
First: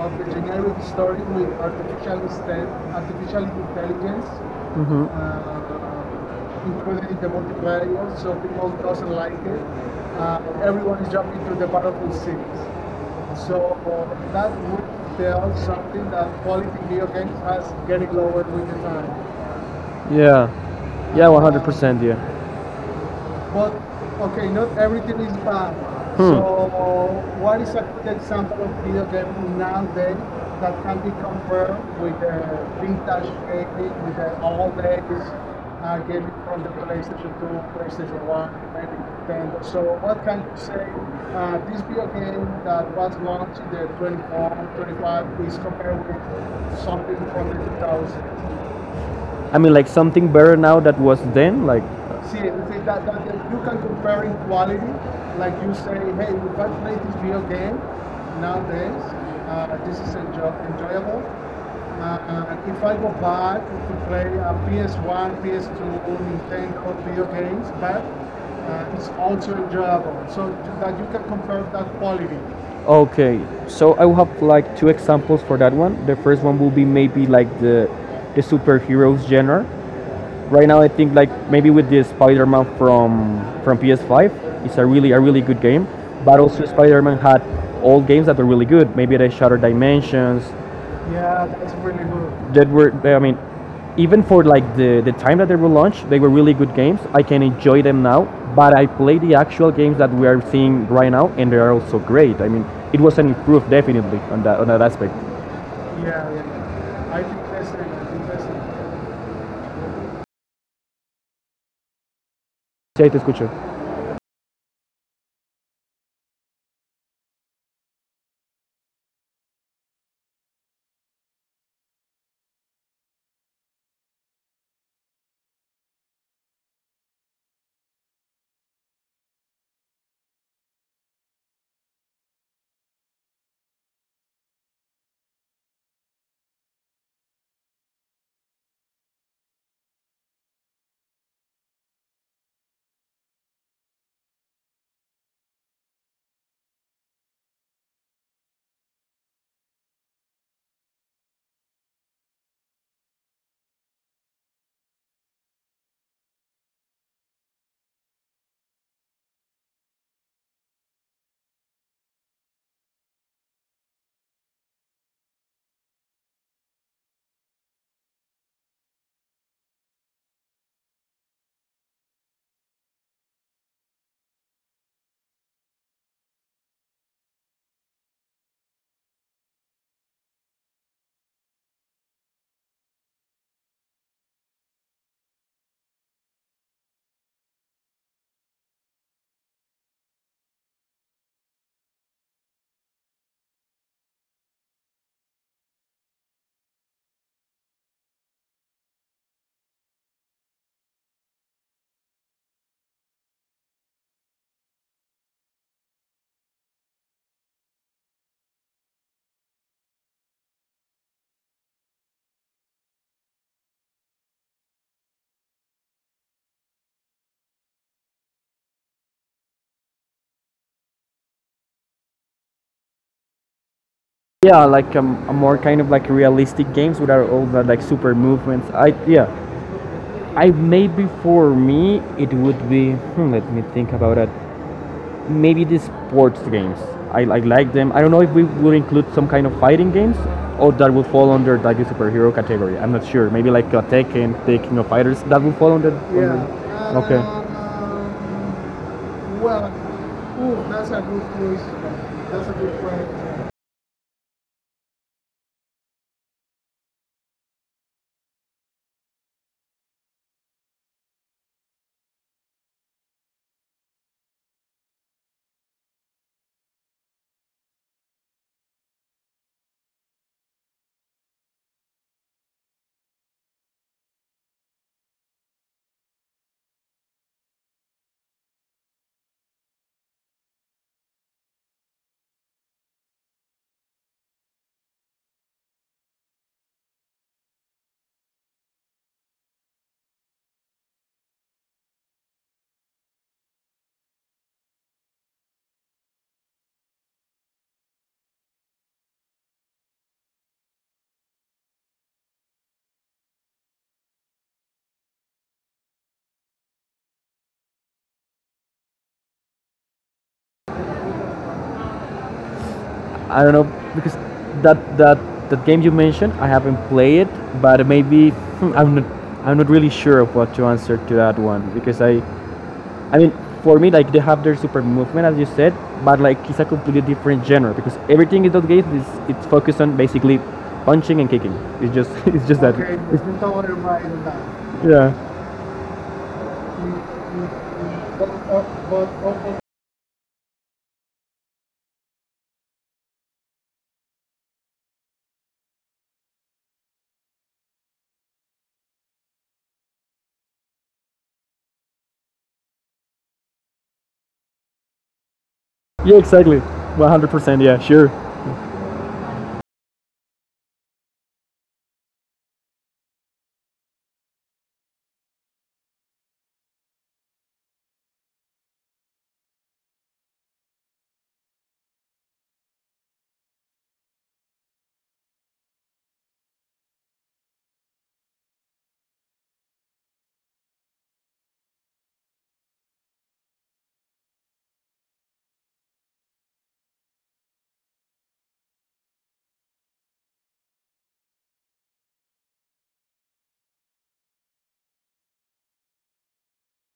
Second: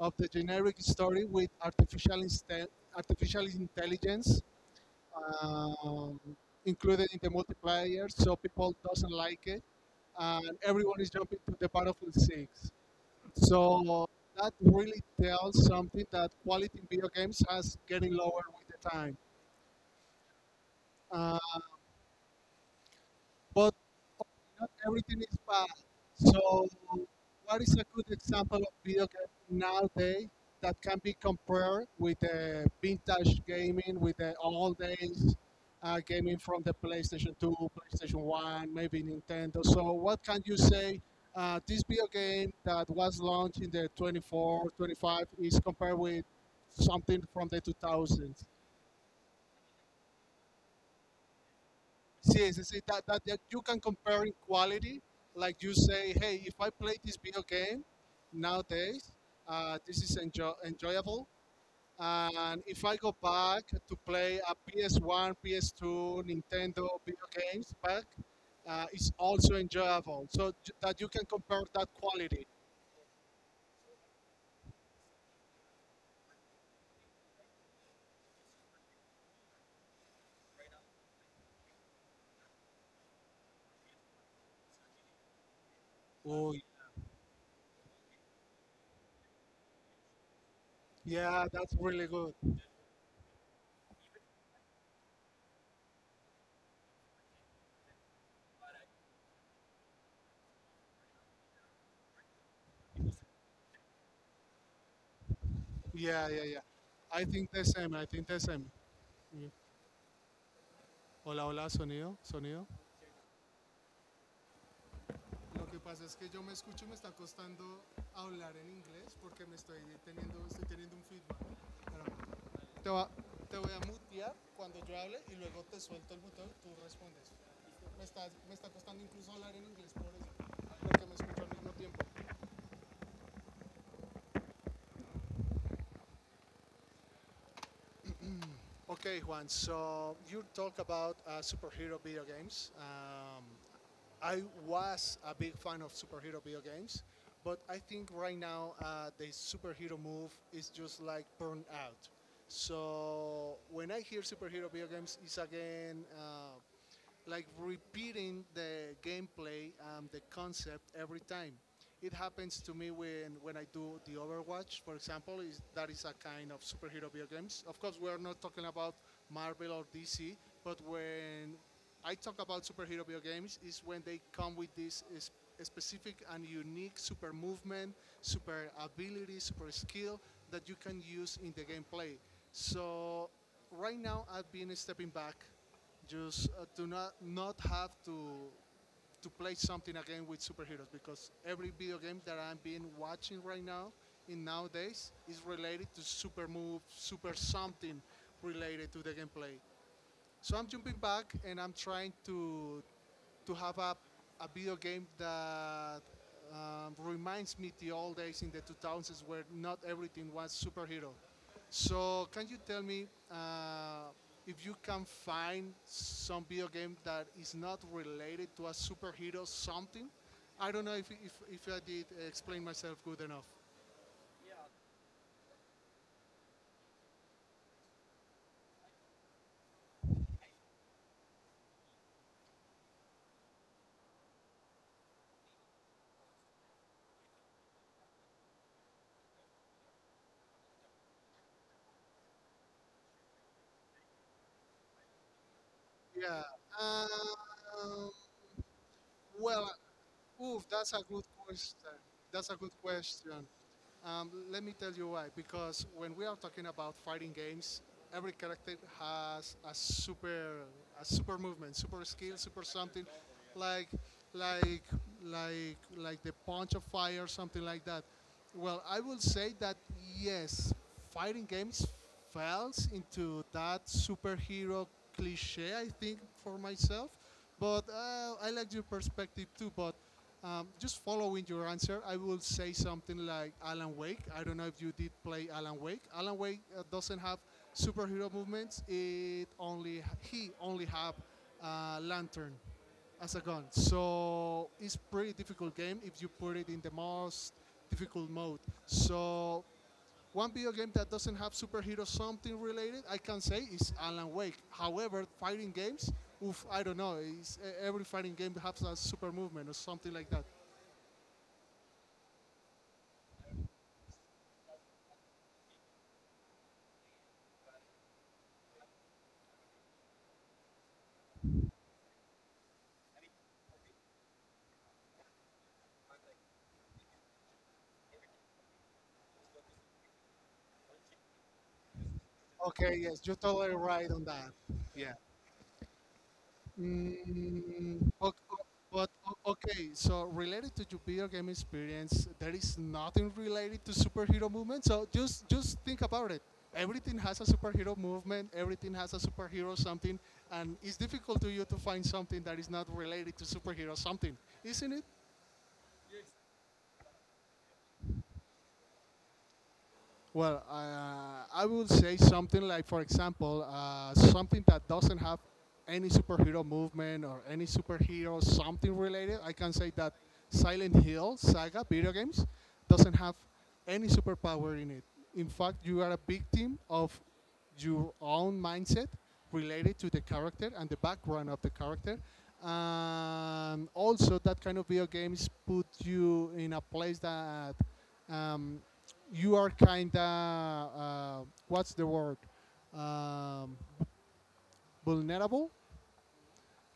[SPEAKER 1] of the
[SPEAKER 2] the generic
[SPEAKER 1] generic story
[SPEAKER 2] story with
[SPEAKER 1] with artificial, artificial
[SPEAKER 2] artificial
[SPEAKER 1] intelligence,
[SPEAKER 2] intelligence
[SPEAKER 1] hmm uh,
[SPEAKER 2] um, included
[SPEAKER 1] including
[SPEAKER 2] in
[SPEAKER 1] the
[SPEAKER 2] the
[SPEAKER 1] multiplayer,
[SPEAKER 2] multiplayer,
[SPEAKER 1] so
[SPEAKER 2] so
[SPEAKER 1] people
[SPEAKER 2] people
[SPEAKER 1] doesn't
[SPEAKER 2] doesn't
[SPEAKER 1] like
[SPEAKER 2] like
[SPEAKER 1] it.
[SPEAKER 2] it, and
[SPEAKER 1] Everyone
[SPEAKER 2] everyone
[SPEAKER 1] is
[SPEAKER 2] is jumping
[SPEAKER 1] jumping to
[SPEAKER 2] to
[SPEAKER 1] the
[SPEAKER 2] the
[SPEAKER 1] Battlefield
[SPEAKER 2] Battlefield
[SPEAKER 1] 6.
[SPEAKER 2] Six.
[SPEAKER 1] So
[SPEAKER 2] So
[SPEAKER 1] that
[SPEAKER 2] that really tells something that quality in
[SPEAKER 1] video
[SPEAKER 2] video
[SPEAKER 1] game
[SPEAKER 2] games
[SPEAKER 1] is
[SPEAKER 2] has
[SPEAKER 1] getting
[SPEAKER 2] getting
[SPEAKER 1] lower
[SPEAKER 2] lower
[SPEAKER 1] with
[SPEAKER 2] with the
[SPEAKER 1] the
[SPEAKER 2] time,
[SPEAKER 1] yeah. Yeah,
[SPEAKER 2] uh,
[SPEAKER 1] 100%, yeah.
[SPEAKER 2] but
[SPEAKER 1] Okay,
[SPEAKER 2] not
[SPEAKER 1] not everything
[SPEAKER 2] everything
[SPEAKER 1] is
[SPEAKER 2] is bad.
[SPEAKER 1] bad. Hmm.
[SPEAKER 2] So,
[SPEAKER 1] So what
[SPEAKER 2] what is
[SPEAKER 1] is
[SPEAKER 2] a good example of video
[SPEAKER 1] the
[SPEAKER 2] game
[SPEAKER 1] now
[SPEAKER 2] nowadays that
[SPEAKER 1] that
[SPEAKER 2] can be compared with the vintage gaming, with the old
[SPEAKER 1] conversation
[SPEAKER 2] days gaming from the PlayStation 2,
[SPEAKER 1] conversation?
[SPEAKER 2] PlayStation 1, maybe Nintendo? So, what can you say? This video game that was launched in the 24, 25 is compared with something from the 2000s.
[SPEAKER 1] I mean, like something better now that was then, like. See, the
[SPEAKER 2] See
[SPEAKER 1] thing
[SPEAKER 2] that,
[SPEAKER 1] that
[SPEAKER 2] that
[SPEAKER 1] you
[SPEAKER 2] you
[SPEAKER 1] can
[SPEAKER 2] can compare in
[SPEAKER 1] quality,
[SPEAKER 2] quality.
[SPEAKER 1] like
[SPEAKER 2] Like
[SPEAKER 1] you
[SPEAKER 2] you
[SPEAKER 1] say,
[SPEAKER 2] say,
[SPEAKER 1] hey,
[SPEAKER 2] hey,
[SPEAKER 1] we
[SPEAKER 2] if I
[SPEAKER 1] can't play
[SPEAKER 2] play
[SPEAKER 1] this
[SPEAKER 2] this
[SPEAKER 1] video
[SPEAKER 2] video
[SPEAKER 1] game.
[SPEAKER 2] game
[SPEAKER 1] Yes,
[SPEAKER 2] nowadays, this
[SPEAKER 1] this is
[SPEAKER 2] is
[SPEAKER 1] enjoy.
[SPEAKER 2] enjoyable. And
[SPEAKER 1] If
[SPEAKER 2] if I
[SPEAKER 1] I go
[SPEAKER 2] go back to play a
[SPEAKER 1] to P
[SPEAKER 2] PS1,
[SPEAKER 1] S
[SPEAKER 2] PS2,
[SPEAKER 1] P
[SPEAKER 2] Nintendo
[SPEAKER 1] to your
[SPEAKER 2] video
[SPEAKER 1] parents,
[SPEAKER 2] games
[SPEAKER 1] but
[SPEAKER 2] back,
[SPEAKER 1] it's
[SPEAKER 2] it's
[SPEAKER 1] oral,
[SPEAKER 2] also enjoyable.
[SPEAKER 1] so
[SPEAKER 2] So
[SPEAKER 1] that
[SPEAKER 2] that
[SPEAKER 1] you
[SPEAKER 2] you can compare that
[SPEAKER 1] can quality.
[SPEAKER 2] quality.
[SPEAKER 1] Okay, so I will have like two examples for that one. The first one will be maybe like the superheroes genre. Right now, I think like maybe with the Spider-Man from PS5, it's a really good game. But
[SPEAKER 2] Oh,
[SPEAKER 1] also Spider-Man had old games that were really good. Maybe the Shattered Dimensions.
[SPEAKER 2] yeah,
[SPEAKER 1] Yeah, that's
[SPEAKER 2] that's really good.
[SPEAKER 1] that were I mean even for like the time that they were launched they were really good games. I can enjoy them now but I play the actual games that we are seeing right now and they are also great. I mean it was an improvement definitely on that aspect. Yeah,
[SPEAKER 2] Yeah, yeah, yeah. I think
[SPEAKER 1] yeah. I
[SPEAKER 2] the same. I think the same. Yeah. Hola, hola, sonido, sonido.
[SPEAKER 1] Sí, ahí te
[SPEAKER 2] Lo que pasa es que yo me escucho y me está costando hablar en inglés porque me estoy estoy teniendo un feedback. Pero no. Te voy a mutear cuando yo hable y luego te suelto el botón y tú respondes. Me está costando incluso hablar en inglés por eso, porque me escucho al mismo tiempo. Okay, Juan. So you talk about superhero video games. I was a big fan of superhero video games, but I think right now the superhero move is just like burned out. So when I hear superhero video games, it's again like repeating the gameplay and the concept every time. It happens to me when I do the Overwatch, for example. Is that is a kind of superhero video games. Of course, we're not talking about Marvel or DC, but when I talk about superhero video games, is when they come with this is specific and unique super movement, super ability, super skill that you can use in the gameplay. So right now I've been stepping back just to not have to play something again with superheroes, because every video game that I'm been watching right now in nowadays is related to super move, super something related to the gameplay. So I'm jumping back and I'm trying to have a video game that reminds me the old days in the 2000s where not everything was superhero. So can you tell me if you can find some video game that is not related to a superhero something? I don't know if I did explain myself good enough.
[SPEAKER 1] yeah like a more kind of like realistic games without all the like super movements I yeah I maybe for me it would be let me think about it. Maybe the sports games. I like them. I don't know if we will include some kind of fighting games or that would fall under like the superhero category. I'm not sure. Maybe like Tekken, the of Fighters, that would fall under. Yeah.
[SPEAKER 2] Yeah.
[SPEAKER 1] Under- okay.
[SPEAKER 2] Um,
[SPEAKER 1] Well,
[SPEAKER 2] well,
[SPEAKER 1] ooh,
[SPEAKER 2] Ooh,
[SPEAKER 1] that's
[SPEAKER 2] that's
[SPEAKER 1] a
[SPEAKER 2] a
[SPEAKER 1] good
[SPEAKER 2] good
[SPEAKER 1] question.
[SPEAKER 2] question.
[SPEAKER 1] That's
[SPEAKER 2] That's
[SPEAKER 1] a
[SPEAKER 2] a good
[SPEAKER 1] good
[SPEAKER 2] question.
[SPEAKER 1] question.
[SPEAKER 2] Let me tell you why. Because when we are talking about fighting games, every character has a super movement, super skill, super something, like, like, like the punch of fire, something like that. Well, I will say that yes, fighting games falls into that superhero cliche. I think for myself, but I like your perspective too. But just following your answer, I will say something like Alan Wake. I don't know if you did play Alan Wake. Alan Wake doesn't have superhero movements. It only he only have lantern as a gun. So it's pretty difficult game if you put it in the most difficult mode. So one video game that doesn't have superhero something related, I can say, is Alan Wake. However, fighting games, oof, I don't know. Every fighting game has a super movement or something like that.
[SPEAKER 1] I don't know because that that that game you mentioned, I haven't played it, but maybe hmm, I'm not I'm not really sure of what to answer to that one because I mean, for me, like they have their super movement, as you said, but like it's a completely different genre because everything in those games is it's focused on basically punching and kicking. It's just it's just that.
[SPEAKER 2] Okay,
[SPEAKER 1] Okay,
[SPEAKER 2] yes,
[SPEAKER 1] it's
[SPEAKER 2] you're
[SPEAKER 1] been totally
[SPEAKER 2] totally
[SPEAKER 1] right
[SPEAKER 2] right
[SPEAKER 1] in
[SPEAKER 2] on that.
[SPEAKER 1] that. Yeah.
[SPEAKER 2] Yeah.
[SPEAKER 1] Uh, but, oh,
[SPEAKER 2] Okay, so related to your video game experience, there is nothing related to superhero movement. So just think about it. Everything has a superhero movement. Everything has a superhero something, and it's difficult to you to find something that is not related to superhero something, isn't it?
[SPEAKER 1] yeah, exactly. 100%. Yeah, sure.
[SPEAKER 2] Well, I would say something like, for example, something that doesn't have any superhero movement or any superhero something related. I can say that Silent Hill saga video games doesn't have any superpower in it. In fact, you are a victim of your own mindset related to the character and the background of the character. And also, that kind of video games put you in a place that um, you are kind of what's the word um, vulnerable,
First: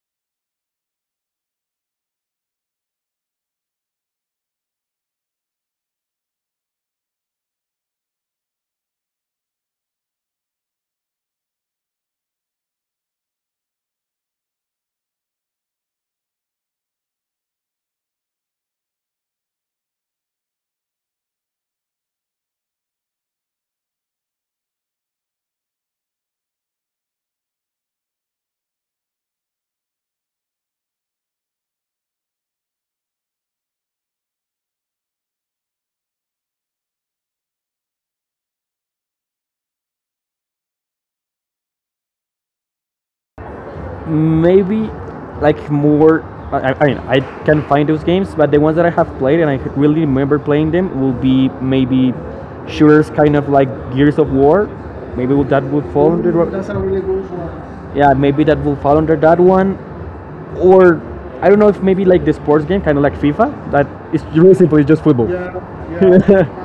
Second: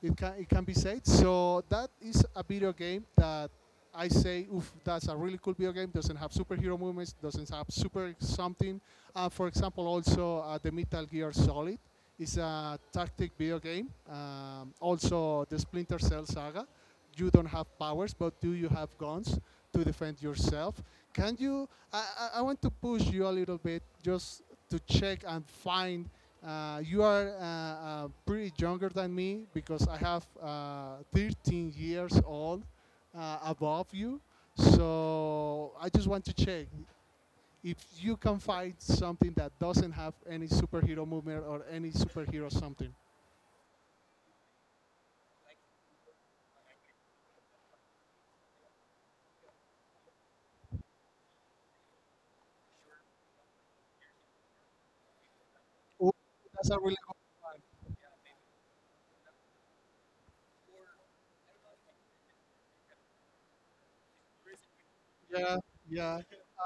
[SPEAKER 2] it can be said. So that is a video game that I say, oof, that's a really cool video game. Doesn't have superhero movements. Doesn't have super something. For example, also the Metal Gear Solid is a tactic video game. Also the Splinter Cell Saga. You don't have powers, but do you have guns to defend yourself? Can you? I want to push you a little bit, just to check and find you are pretty younger than me because I have 13 years old above you. So I just want to check if you can find something that doesn't have any superhero movement or any superhero something.
[SPEAKER 1] Maybe like more I mean I can find those games but the ones that I have played and I really remember playing them will be maybe shooters kind of like gears of war maybe that would
[SPEAKER 2] Ooh,
[SPEAKER 1] fall under that's
[SPEAKER 2] that's
[SPEAKER 1] a
[SPEAKER 2] a really
[SPEAKER 1] really good one. Yeah maybe that will fall under that one or I don't know if maybe like the sports game kind of like fifa that is really simple it's just football.
[SPEAKER 2] good. Yeah,
[SPEAKER 1] Yeah,
[SPEAKER 2] yeah.
[SPEAKER 1] yeah.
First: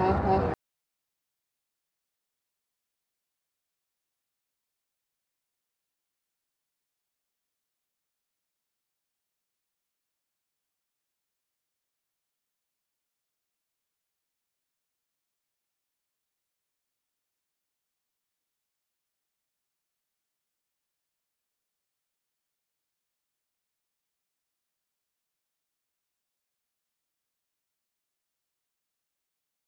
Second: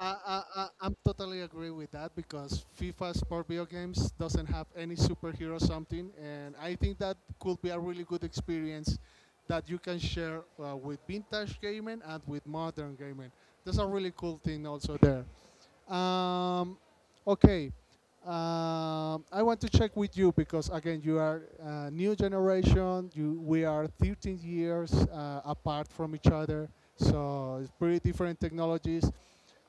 [SPEAKER 2] I'm totally agree with that because FIFA sport video games doesn't have any superhero something, and I think that could be a really good experience that you can share with vintage gaming and with modern gaming. That's a really cool thing also there. Um, okay, I want to check with you because again you are new generation. You We are 13 years apart from each other, so it's pretty different technologies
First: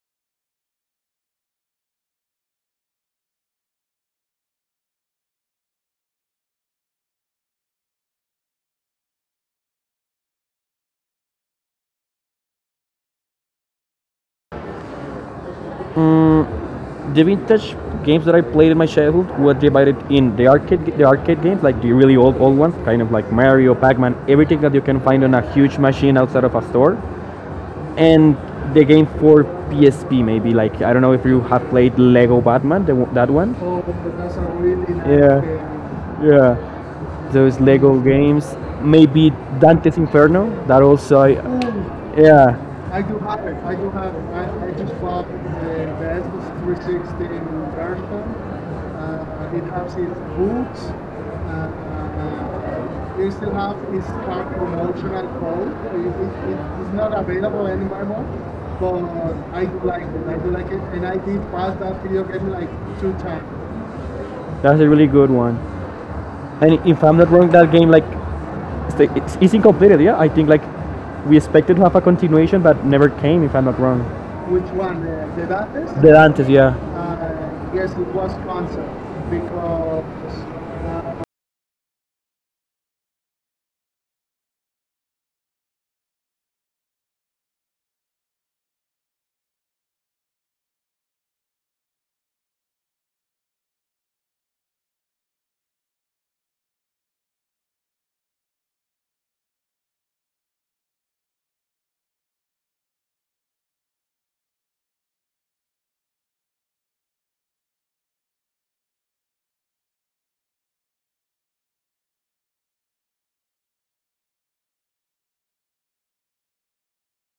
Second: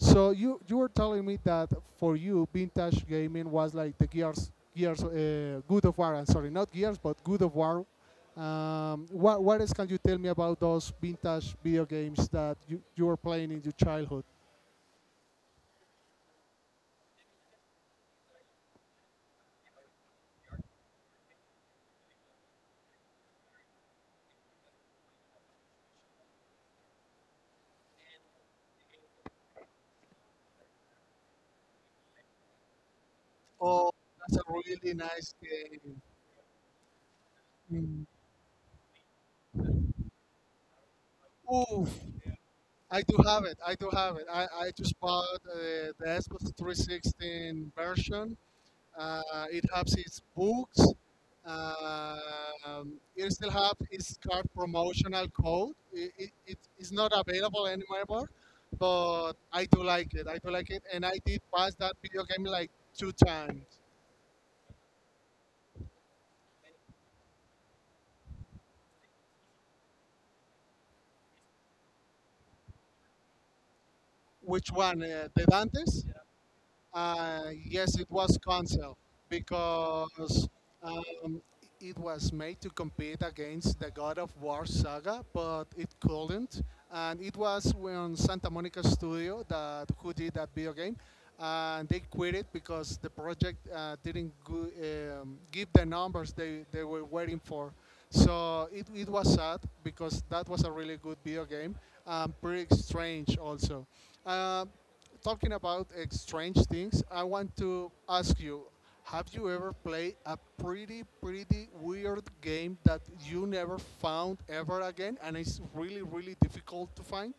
[SPEAKER 2] so you were telling me that for you vintage gaming was like the Gears Gears Good of War. I'm sorry, not Gears, but Good of War. What else can you tell me about those vintage video games that you were playing in your childhood?
[SPEAKER 1] The vintage games that I played in my childhood were divided in the arcade games, like the really old ones, kind of like Mario, Pac-Man, everything that you can find on a huge machine outside of a store, and the game for PSP, maybe like I don't know if you have played Lego Batman, that one. Oh,
[SPEAKER 2] Oh,
[SPEAKER 1] but that's
[SPEAKER 2] that's
[SPEAKER 1] a
[SPEAKER 2] a
[SPEAKER 1] really
[SPEAKER 2] really
[SPEAKER 1] nice.
[SPEAKER 2] nice
[SPEAKER 1] Yeah.
[SPEAKER 2] game.
[SPEAKER 1] Game. Yeah, those Lego
[SPEAKER 2] Mm.
[SPEAKER 1] games. Maybe Dante's Inferno. That also,
[SPEAKER 2] Ooh,
[SPEAKER 1] yeah.
[SPEAKER 2] I do have it. I do have it. I just bought the Xbox 360 version, uh, it helps his books.
[SPEAKER 1] You
[SPEAKER 2] It still
[SPEAKER 1] still
[SPEAKER 2] has
[SPEAKER 1] have is
[SPEAKER 2] its
[SPEAKER 1] card
[SPEAKER 2] card
[SPEAKER 1] promotional
[SPEAKER 2] promotional
[SPEAKER 1] code.
[SPEAKER 2] code. It
[SPEAKER 1] It
[SPEAKER 2] is
[SPEAKER 1] is not
[SPEAKER 2] not
[SPEAKER 1] available
[SPEAKER 2] available
[SPEAKER 1] anymore,
[SPEAKER 2] anymore,
[SPEAKER 1] but
[SPEAKER 2] but
[SPEAKER 1] I
[SPEAKER 2] I do like it. I do
[SPEAKER 1] like
[SPEAKER 2] like it, and I did pass that
[SPEAKER 1] that video
[SPEAKER 2] video game
[SPEAKER 1] game.
[SPEAKER 2] like two times.
[SPEAKER 1] That's a really good one. And if I'm not wrong, that game like incomplete. Yeah, I think like we expected to have a continuation, but never came. If I'm not wrong, which
[SPEAKER 2] Which
[SPEAKER 1] was
[SPEAKER 2] one? The Dantes?
[SPEAKER 1] the Dantes. Yeah.
[SPEAKER 2] Yes, it was canceled
[SPEAKER 1] Uh, because
[SPEAKER 2] because
[SPEAKER 1] uh,
[SPEAKER 2] um, it was made to compete against the God of War saga, but it couldn't. And it was when Santa Monica Studio that who did that video game, and they quit it because the project didn't go, give the numbers they were waiting for. So it was sad because that was a really good video game, pretty strange also. Um talking about strange things, I want to ask you: have you ever played a pretty, pretty weird game that you never found ever again, and it's really, really difficult to find?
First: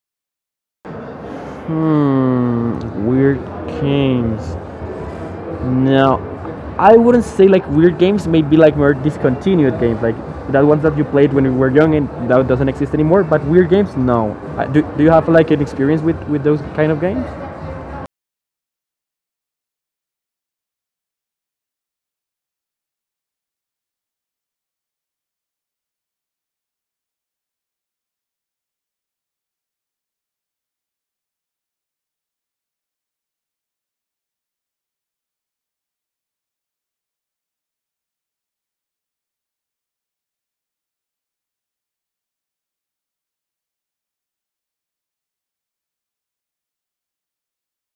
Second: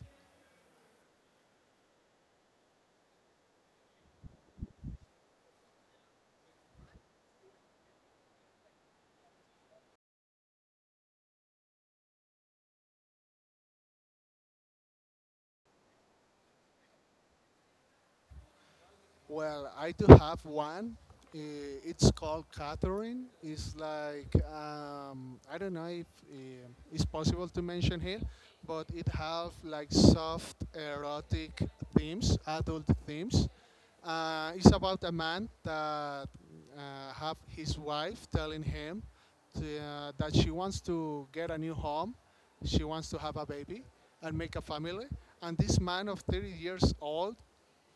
[SPEAKER 1] Hmm. Weird games. No, I wouldn't say like weird games. Maybe like more discontinued games, like that ones that you played when you were young and that doesn't exist anymore. But weird games, no. Do you have like an experience with those kind of games?
[SPEAKER 2] Well, I do have one. It's called Catherine. It's like I don't know if it's possible to mention here, but it have like soft erotic themes, adult themes. It's about a man that have his wife telling him that she wants to get a new home, she wants to have a baby and make a family. And this man of 30 years old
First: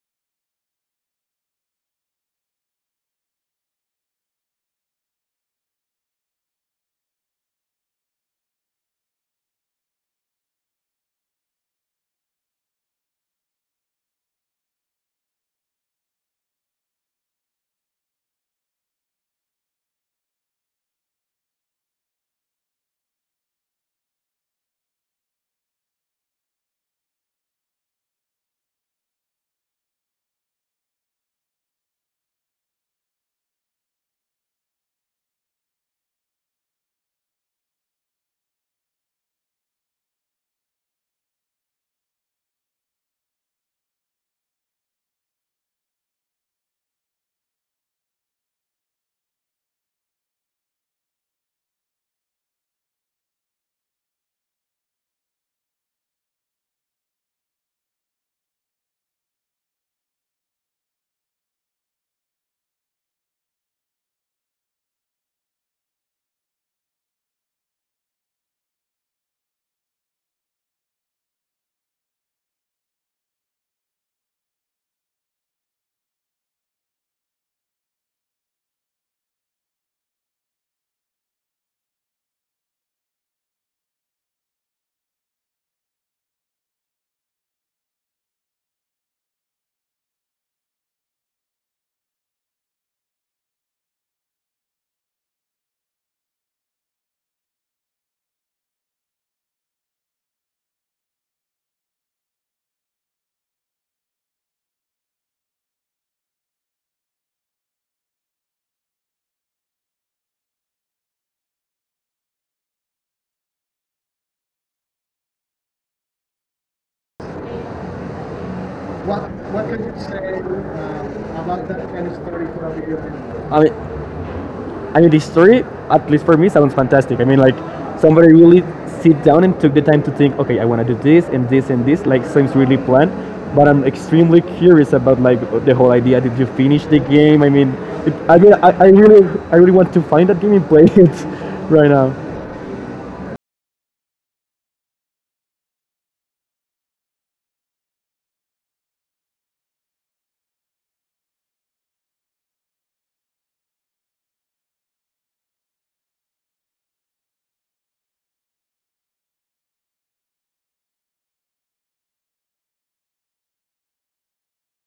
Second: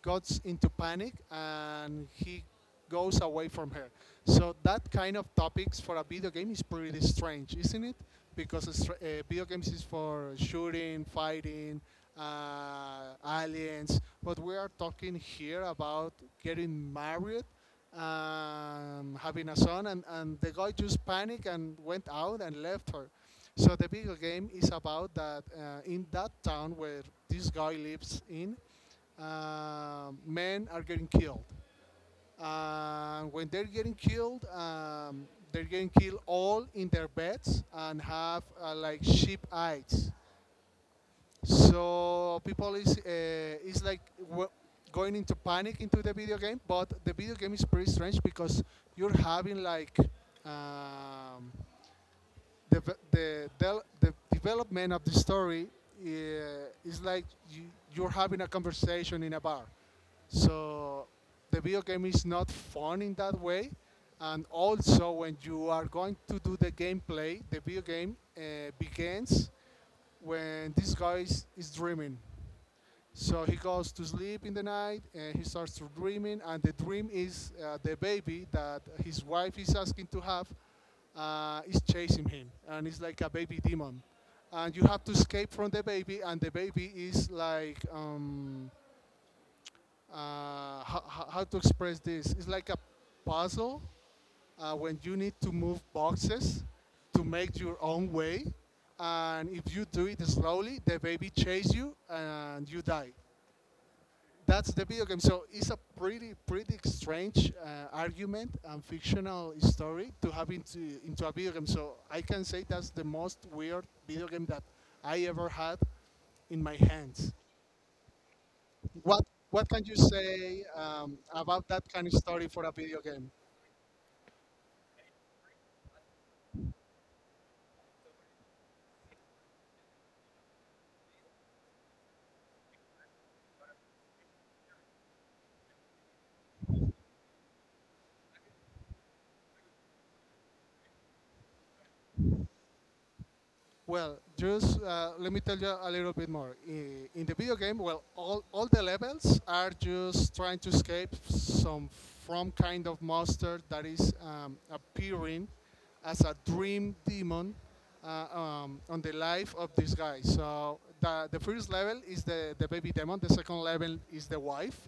[SPEAKER 2] gets into panic and he goes away from her. So that kind of topics for a video game is pretty strange, isn't it? Because it's, video games is for shooting, fighting, aliens, but we are talking here about getting married, having a son, and the guy just panicked and went out and left her. So the video game is about that in that town where this guy lives in, men are getting killed. And when they're getting killed all in their beds and have like sheep eyes. So people is like going into panic into the video game. But the video game is pretty strange because you're having like um, the the development of the story uh, is like you, you're having a conversation in a bar so the video game is not fun in that way. And also, when you are going to do the gameplay, the video game begins when this guy is dreaming. So he goes to sleep in the night and he starts to dreaming, and the dream is the baby that his wife is asking to have is chasing him, and it's like a baby demon, and you have to escape from the baby, and the baby is like how to express this. It's like a puzzle when you need to move boxes to make your own way. And if you do it slowly, the baby chases you and you die. That's the video game. So it's a pretty, pretty strange argument and fictional story to have into a video game. So I can say that's the most weird video game that I ever had in my hands. What
[SPEAKER 1] What
[SPEAKER 2] what
[SPEAKER 1] can
[SPEAKER 2] can you
[SPEAKER 1] you
[SPEAKER 2] say
[SPEAKER 1] say?
[SPEAKER 2] um, about that kind of story for a video game?
[SPEAKER 1] Uh, I mean, I mean, the story, at least for me, sounds fantastic. I mean, like somebody really sit down and took the time to think, okay, I want to do this and this and this. Like, seems really planned. But I'm extremely curious about like the whole idea. Did you finish the game? I mean, it, I mean, I really want to find that game and play it right now.
[SPEAKER 2] Well, just let me tell you a little bit more. In the video game, well, all the levels are just trying to escape some from kind of monster that is appearing as a dream demon on the life of this guy. So the first level is the baby demon. The second level is the wife.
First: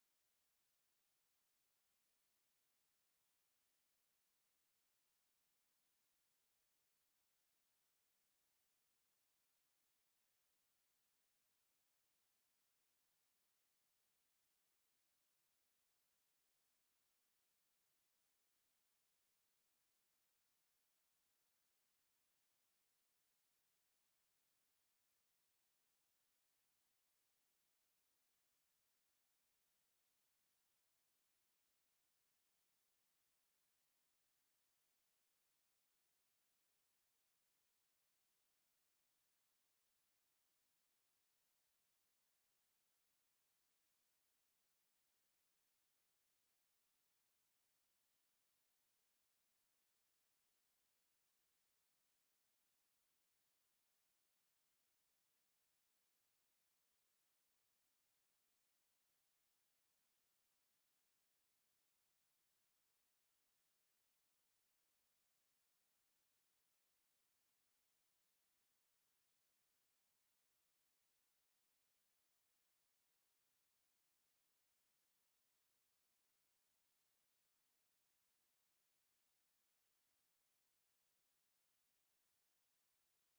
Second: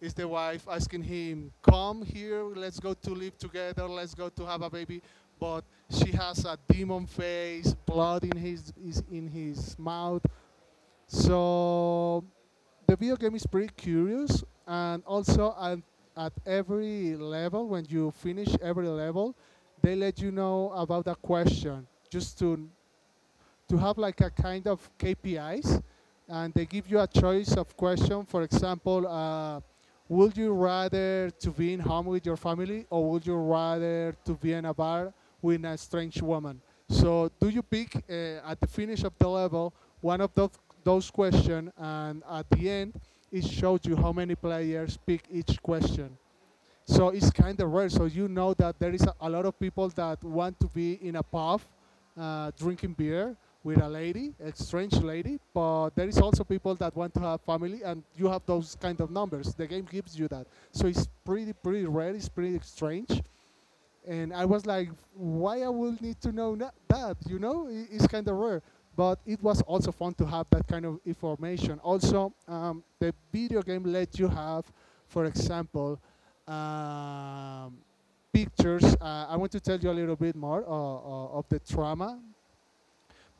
[SPEAKER 2] Is the wife asking him, "Come here, let's go to live together, let's go to have a baby," but she has a demon face, blood in his is in his mouth. So the video game is pretty curious, and also at every level, when you finish every level, they let you know about a question just to have like a kind of KPIs, and they give you a choice of question. For example, would you rather to be in home with your family, or would you rather to be in a bar with a strange woman? So, do you pick at the finish of the level one of those questions, and at the end, it shows you how many players pick each question. So it's kind of rare. So you know that there is a lot of people that want to be in a pub drinking beer with a lady, a strange lady, but there is also people that want to have family, and you have those kind of numbers. The game gives you that. So it's pretty, pretty rare. It's pretty strange and I was like, why I will need to that? You know, it's kind of rare. But it was also fun to have that kind of information. Also, the video game let you have, for example, um, pictures. I want to tell you a little bit more of the trauma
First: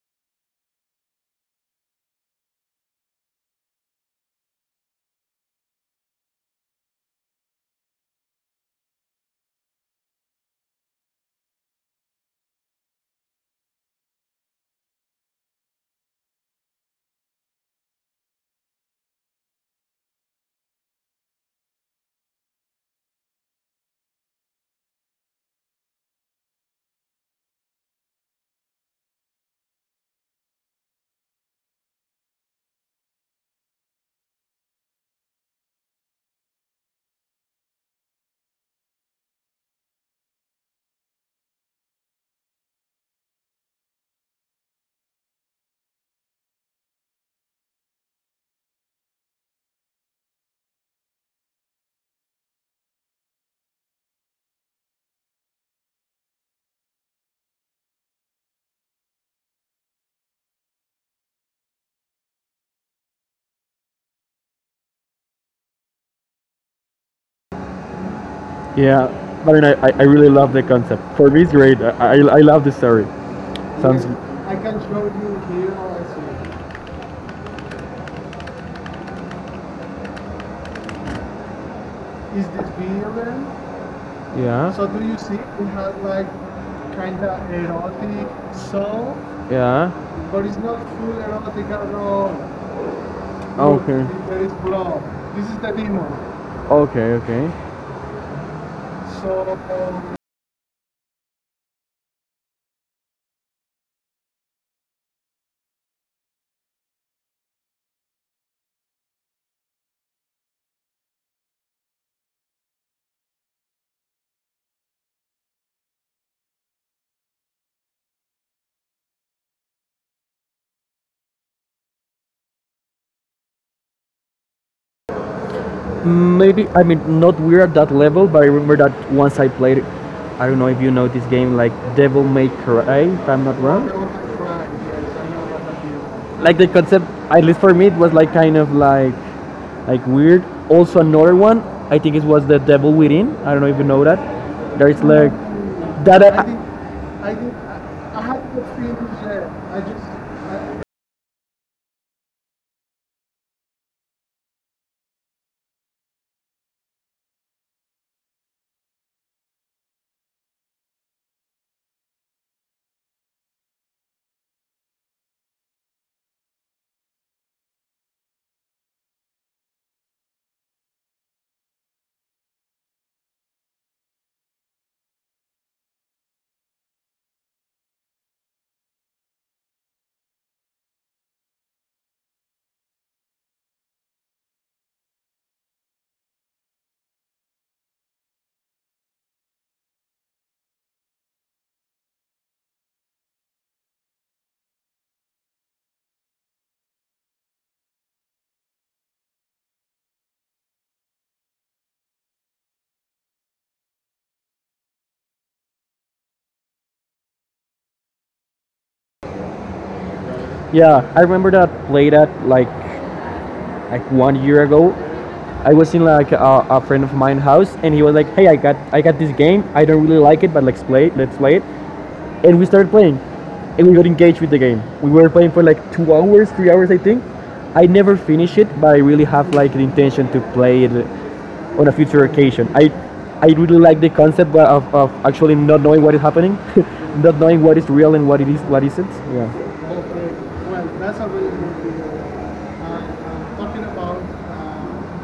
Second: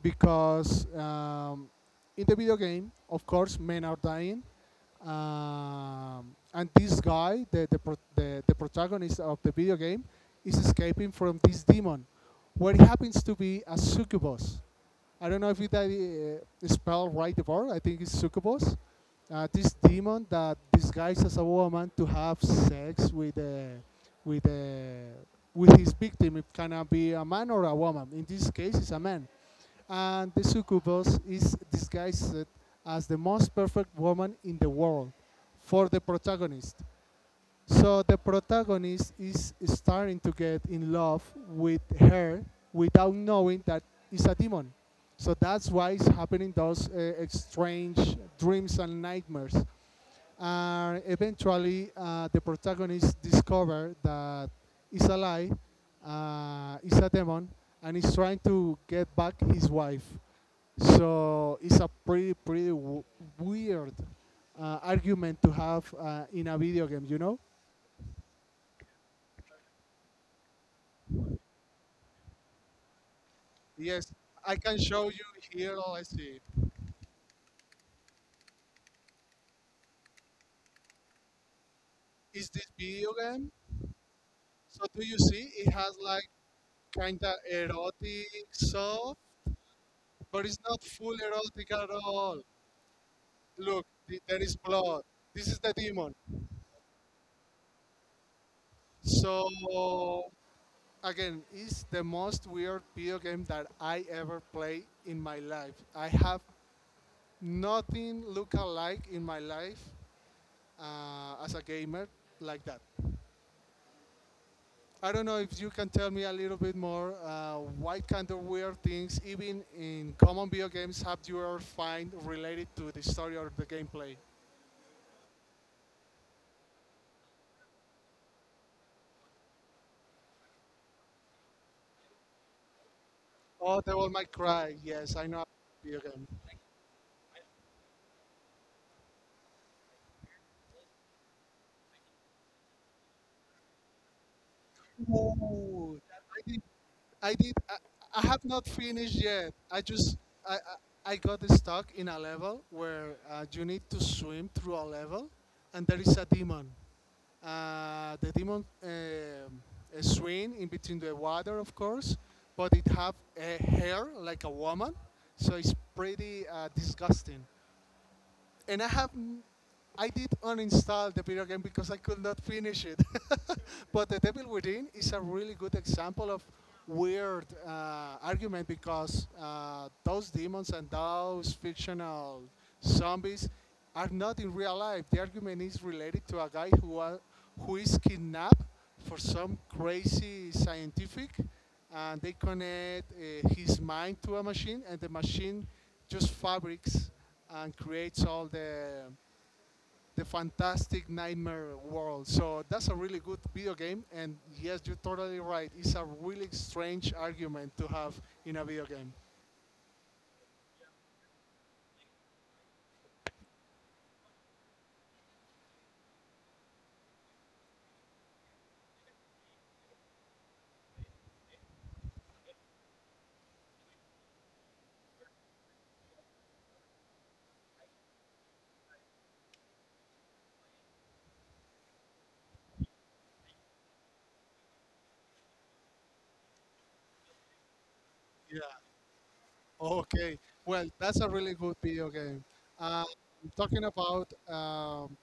[SPEAKER 2] because in the video game, of course, men are dying, and this guy, the protagonist of the video game, is escaping from this demon, where it happens to be a succubus. I don't know if it spell right the word. I think it's succubus. This demon that disguises as a woman to have sex with uh, with his victim. It can be a man or a woman. In this case, it's a man and the succubus is disguised as the most perfect woman in the world for the protagonist. So the protagonist is starting to get in love with her without knowing that it's a demon. So that's why it's happening those strange dreams and nightmares and eventually the protagonist discovers that it's a lie, it's a demon, and he's trying to get back his wife. So it's a pretty weird argument to have in a video game, you know?
[SPEAKER 1] Yeah, but I really love the concept. For me, it's great. I love the story. Sounds.
[SPEAKER 2] Yes, I
[SPEAKER 1] I
[SPEAKER 2] can
[SPEAKER 1] told
[SPEAKER 2] show you
[SPEAKER 1] you here
[SPEAKER 2] here.
[SPEAKER 1] on the
[SPEAKER 2] Let's see.
[SPEAKER 1] street, is
[SPEAKER 2] Is this
[SPEAKER 1] this video?
[SPEAKER 2] video game?
[SPEAKER 1] Yeah.
[SPEAKER 2] So
[SPEAKER 1] So do
[SPEAKER 2] do
[SPEAKER 1] you
[SPEAKER 2] you see? It has like
[SPEAKER 1] like
[SPEAKER 2] kind of
[SPEAKER 1] chaotic?
[SPEAKER 2] erotic stuff,
[SPEAKER 1] Yeah. But
[SPEAKER 2] but
[SPEAKER 1] it's
[SPEAKER 2] it's
[SPEAKER 1] not
[SPEAKER 2] not full
[SPEAKER 1] full at all. They
[SPEAKER 2] erotic at
[SPEAKER 1] have
[SPEAKER 2] all.
[SPEAKER 1] no.
[SPEAKER 2] Look, there
[SPEAKER 1] Okay.
[SPEAKER 2] is blood. This
[SPEAKER 1] This is
[SPEAKER 2] is the
[SPEAKER 1] normal.
[SPEAKER 2] demon.
[SPEAKER 1] Okay. Okay.
[SPEAKER 2] So again, it's the most weird video game that I ever play in my life. I have nothing look alike in my life as a gamer like that. I don't know if you can tell me a little bit more what kind of weird things, even in common video games, have you ever find related to the story or the gameplay?
[SPEAKER 1] Maybe I mean not we're at that level, but I remember that once I played. I don't know if you know this game, like Devil May Cry, if I'm not
[SPEAKER 2] Oh,
[SPEAKER 1] wrong.
[SPEAKER 2] Devil May Cry. Yes, I know a video game.
[SPEAKER 1] Like the concept, at least for me, it was like like weird. Also another one, I think it was the Devil Within. I don't know if you know that. There is like
[SPEAKER 2] No,
[SPEAKER 1] that.
[SPEAKER 2] I did. I
[SPEAKER 1] I
[SPEAKER 2] did. I have not finished yet. I just I I got stuck in a level where you need to swim through a level, and there is a demon. The demon swim in between the water, of course, but it have a hair like a woman, so it's pretty disgusting and I did uninstall the video game because I could not finish it. But The Devil Within is a really good example of weird argument because those demons and those fictional zombies are not in real life. The argument is related to a guy who is kidnapped for some crazy scientific and they connect his mind to a machine, and the machine just fabrics and creates all the fantastic nightmare world. So that's a really good video game, and yes, you're totally right. It's a really strange argument to have in a video game.
[SPEAKER 1] Yeah, I remember that play that like 1 year ago. I was in like a friend of mine house, and he was like, "Hey, I got this game. I don't really like it, but let's play it. Let's play it." And we started playing, and we got engaged with the game. We were playing for like 2 hours, 3 hours, I think. I never finished it, but I really have like the intention to play it on a future occasion. I really like the concept of actually not knowing what is happening, not knowing what is real and what it is
[SPEAKER 2] Yeah.
[SPEAKER 1] what isn't. Yeah.
[SPEAKER 2] Okay. Well,
[SPEAKER 1] well, that's
[SPEAKER 2] that's a really good video game. Uh, talking about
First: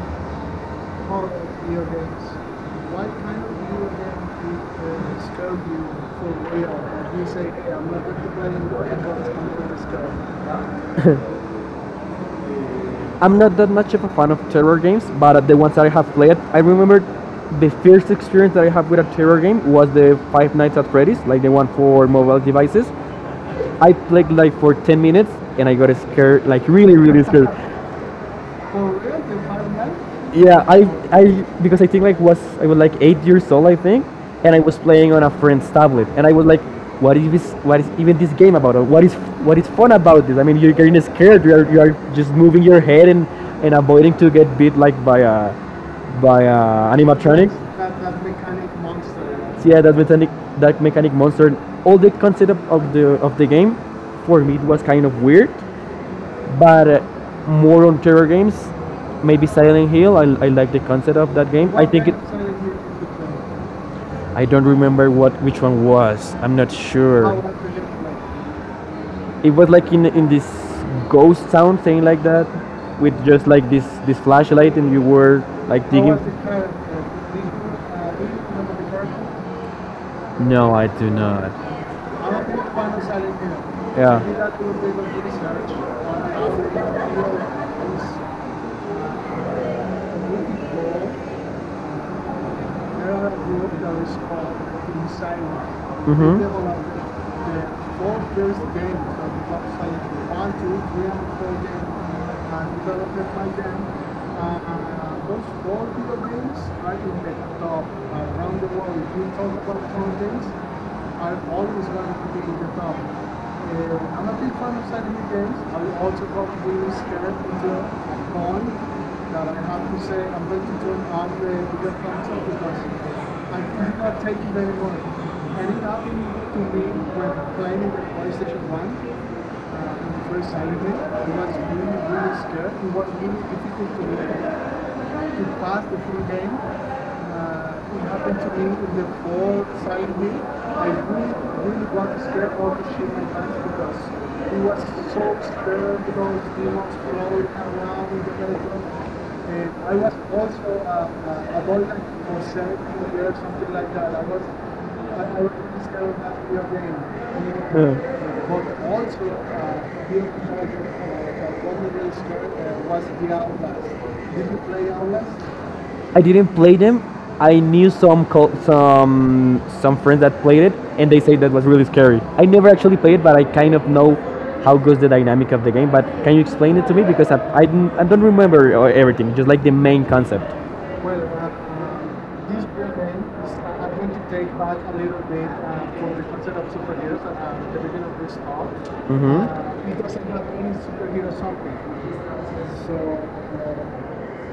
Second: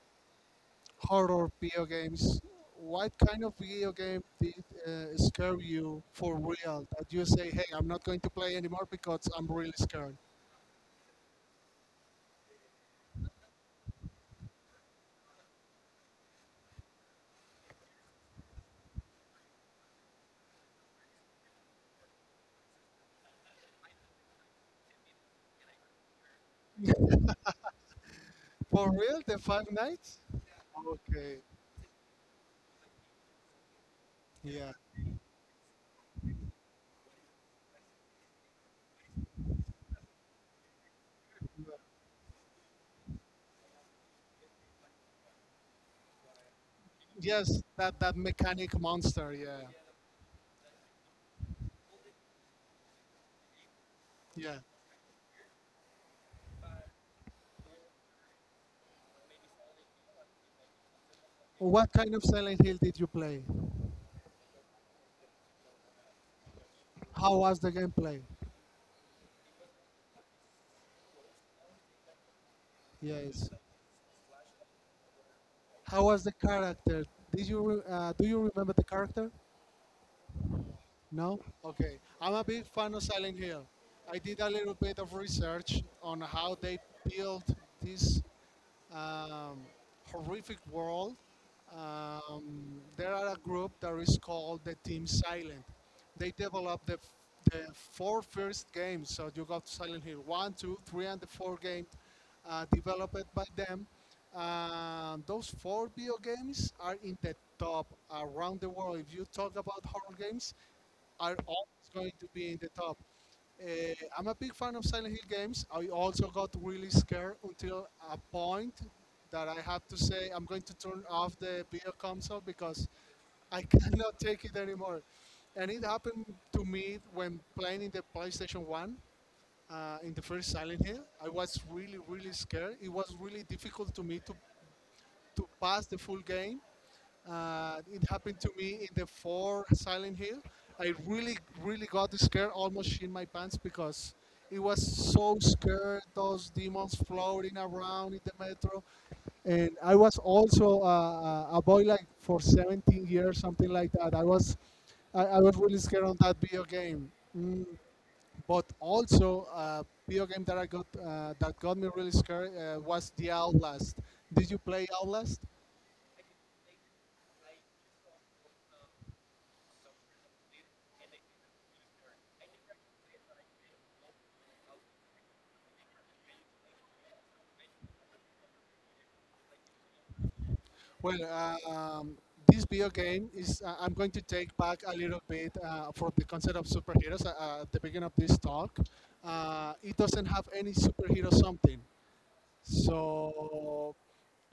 [SPEAKER 2] horror video games. What kind of video game did scare you for real? That you say, hey, I'm not going to play anymore because I'm really scared.
[SPEAKER 1] I'm not that much of a fan of terror games, but the ones that I have played, I remember the first experience that I have with a terror game was the Five Nights at Freddy's, like the one for mobile devices. I played like for 10 minutes and I got scared, like really, really scared.
[SPEAKER 2] For real, the Five Nights?
[SPEAKER 1] Yeah, I
[SPEAKER 2] Okay,
[SPEAKER 1] Because I think like was I was like 8 years old I think, and I
[SPEAKER 2] yeah.
[SPEAKER 1] was playing on a friend's tablet, and I was like, what is this? What is even this game about? Or what is fun about this? I mean, you're getting scared. You are just moving your head and avoiding to get beat like by a animatronics.
[SPEAKER 2] Yes, that, that mechanic monster,
[SPEAKER 1] So
[SPEAKER 2] yeah.
[SPEAKER 1] yeah, that mechanic monster, all the concept of the game, for me
[SPEAKER 2] Yeah.
[SPEAKER 1] it was kind of weird but more on terror games. Maybe Silent Hill. I like the concept of that game.
[SPEAKER 2] What kind of Silent Hill did you play?
[SPEAKER 1] I don't remember what which one was. I'm not
[SPEAKER 2] How
[SPEAKER 1] sure.
[SPEAKER 2] was the gameplay?
[SPEAKER 1] It was like in this ghost town thing like that, with just
[SPEAKER 2] Yes.
[SPEAKER 1] like this flashlight and you were like
[SPEAKER 2] How
[SPEAKER 1] digging.
[SPEAKER 2] was the character? Do you remember the character?
[SPEAKER 1] No, I do
[SPEAKER 2] No?
[SPEAKER 1] not.
[SPEAKER 2] Okay. I'm a big fan of Silent Hill. I
[SPEAKER 1] Yeah.
[SPEAKER 2] did a little bit of research on how they built this um, horrific world.
[SPEAKER 1] There
[SPEAKER 2] There
[SPEAKER 1] are
[SPEAKER 2] are a
[SPEAKER 1] look,
[SPEAKER 2] group that
[SPEAKER 1] there is
[SPEAKER 2] is called the
[SPEAKER 1] called in
[SPEAKER 2] Team Silent.
[SPEAKER 1] Taiwan. Mhm. They
[SPEAKER 2] They
[SPEAKER 1] develop
[SPEAKER 2] developed
[SPEAKER 1] the
[SPEAKER 2] the
[SPEAKER 1] four
[SPEAKER 2] four
[SPEAKER 1] first
[SPEAKER 2] first
[SPEAKER 1] games
[SPEAKER 2] games.
[SPEAKER 1] of
[SPEAKER 2] So
[SPEAKER 1] the
[SPEAKER 2] you
[SPEAKER 1] top
[SPEAKER 2] got
[SPEAKER 1] five.
[SPEAKER 2] Silent Hill
[SPEAKER 1] One,
[SPEAKER 2] one,
[SPEAKER 1] two,
[SPEAKER 2] 2, 3,
[SPEAKER 1] three,
[SPEAKER 2] and the
[SPEAKER 1] and four
[SPEAKER 2] 4 game
[SPEAKER 1] game. And after
[SPEAKER 2] developed by
[SPEAKER 1] five game,
[SPEAKER 2] them.
[SPEAKER 1] those four teams are in
[SPEAKER 2] Those four video games are in the
[SPEAKER 1] the top,
[SPEAKER 2] top
[SPEAKER 1] around
[SPEAKER 2] around
[SPEAKER 1] the
[SPEAKER 2] the
[SPEAKER 1] world.
[SPEAKER 2] world.
[SPEAKER 1] If
[SPEAKER 2] If you
[SPEAKER 1] you talk
[SPEAKER 2] talk
[SPEAKER 1] about four
[SPEAKER 2] about horror
[SPEAKER 1] fountains,
[SPEAKER 2] games, are
[SPEAKER 1] are always
[SPEAKER 2] always
[SPEAKER 1] going
[SPEAKER 2] going to
[SPEAKER 1] to be
[SPEAKER 2] be
[SPEAKER 1] in
[SPEAKER 2] in the
[SPEAKER 1] the top.
[SPEAKER 2] top. I'm
[SPEAKER 1] I'm
[SPEAKER 2] a
[SPEAKER 1] a big
[SPEAKER 2] big
[SPEAKER 1] fan
[SPEAKER 2] fan
[SPEAKER 1] of
[SPEAKER 2] of Silent
[SPEAKER 1] strategy
[SPEAKER 2] Hill
[SPEAKER 1] games.
[SPEAKER 2] games. I also got really
[SPEAKER 1] police
[SPEAKER 2] scared
[SPEAKER 1] cadet मुझे
[SPEAKER 2] until a
[SPEAKER 1] कौन
[SPEAKER 2] point that
[SPEAKER 1] डाला
[SPEAKER 2] I have
[SPEAKER 1] हाथ
[SPEAKER 2] to
[SPEAKER 1] में से
[SPEAKER 2] say I'm
[SPEAKER 1] अंदर
[SPEAKER 2] going to
[SPEAKER 1] की जो
[SPEAKER 2] turn
[SPEAKER 1] हाथ
[SPEAKER 2] off
[SPEAKER 1] पे
[SPEAKER 2] the
[SPEAKER 1] मुझे
[SPEAKER 2] video
[SPEAKER 1] कम से
[SPEAKER 2] console because
[SPEAKER 1] because
[SPEAKER 2] I
[SPEAKER 1] I
[SPEAKER 2] cannot
[SPEAKER 1] think
[SPEAKER 2] take it
[SPEAKER 1] very
[SPEAKER 2] anymore.
[SPEAKER 1] Good
[SPEAKER 2] And it
[SPEAKER 1] anything
[SPEAKER 2] happened to
[SPEAKER 1] to me
[SPEAKER 2] me when
[SPEAKER 1] when
[SPEAKER 2] playing in
[SPEAKER 1] climbing
[SPEAKER 2] the
[SPEAKER 1] at police station
[SPEAKER 2] PlayStation
[SPEAKER 1] 1
[SPEAKER 2] 1
[SPEAKER 1] in
[SPEAKER 2] in
[SPEAKER 1] the
[SPEAKER 2] the first
[SPEAKER 1] first
[SPEAKER 2] Silent
[SPEAKER 1] Saturday
[SPEAKER 2] Hill. I
[SPEAKER 1] it was
[SPEAKER 2] was
[SPEAKER 1] really
[SPEAKER 2] really, really
[SPEAKER 1] really
[SPEAKER 2] scared.
[SPEAKER 1] scared
[SPEAKER 2] It
[SPEAKER 1] it was
[SPEAKER 2] was
[SPEAKER 1] really
[SPEAKER 2] really difficult
[SPEAKER 1] difficult
[SPEAKER 2] to
[SPEAKER 1] to
[SPEAKER 2] me
[SPEAKER 1] me to
[SPEAKER 2] to pass
[SPEAKER 1] pass
[SPEAKER 2] the
[SPEAKER 1] the
[SPEAKER 2] full
[SPEAKER 1] full game
[SPEAKER 2] game it
[SPEAKER 1] it
[SPEAKER 2] happened
[SPEAKER 1] happened
[SPEAKER 2] to
[SPEAKER 1] to me
[SPEAKER 2] me in
[SPEAKER 1] in
[SPEAKER 2] the
[SPEAKER 1] the
[SPEAKER 2] four
[SPEAKER 1] fourth
[SPEAKER 2] Silent
[SPEAKER 1] Saturday
[SPEAKER 2] Hill.
[SPEAKER 1] I
[SPEAKER 2] I really,
[SPEAKER 1] really
[SPEAKER 2] really
[SPEAKER 1] really
[SPEAKER 2] got scared, almost shit
[SPEAKER 1] appreciate
[SPEAKER 2] my
[SPEAKER 1] my
[SPEAKER 2] pants
[SPEAKER 1] parents because
[SPEAKER 2] because it
[SPEAKER 1] it
[SPEAKER 2] was
[SPEAKER 1] was
[SPEAKER 2] so scared. Those
[SPEAKER 1] the
[SPEAKER 2] demons
[SPEAKER 1] best.
[SPEAKER 2] floating around in the metro, and I was also a boy like for 17 years, something like that. I was really scared on that video game.
[SPEAKER 1] Hmm.
[SPEAKER 2] But also, video game that I got that got me really scared was The Outlast. Did you play Outlast?
[SPEAKER 1] I didn't play them. I knew some co- some friends that played it, and they say that was really scary. I never actually played it, but I kind of know how goes the dynamic of the game. But can you explain it to me because I don't remember everything, just like the main concept.
[SPEAKER 2] Well, uh, um, this video game is. I'm going to take back a little bit from the concept of superheroes at the beginning of this talk. It doesn't have any superhero something,
[SPEAKER 1] Mm-hmm.
[SPEAKER 2] so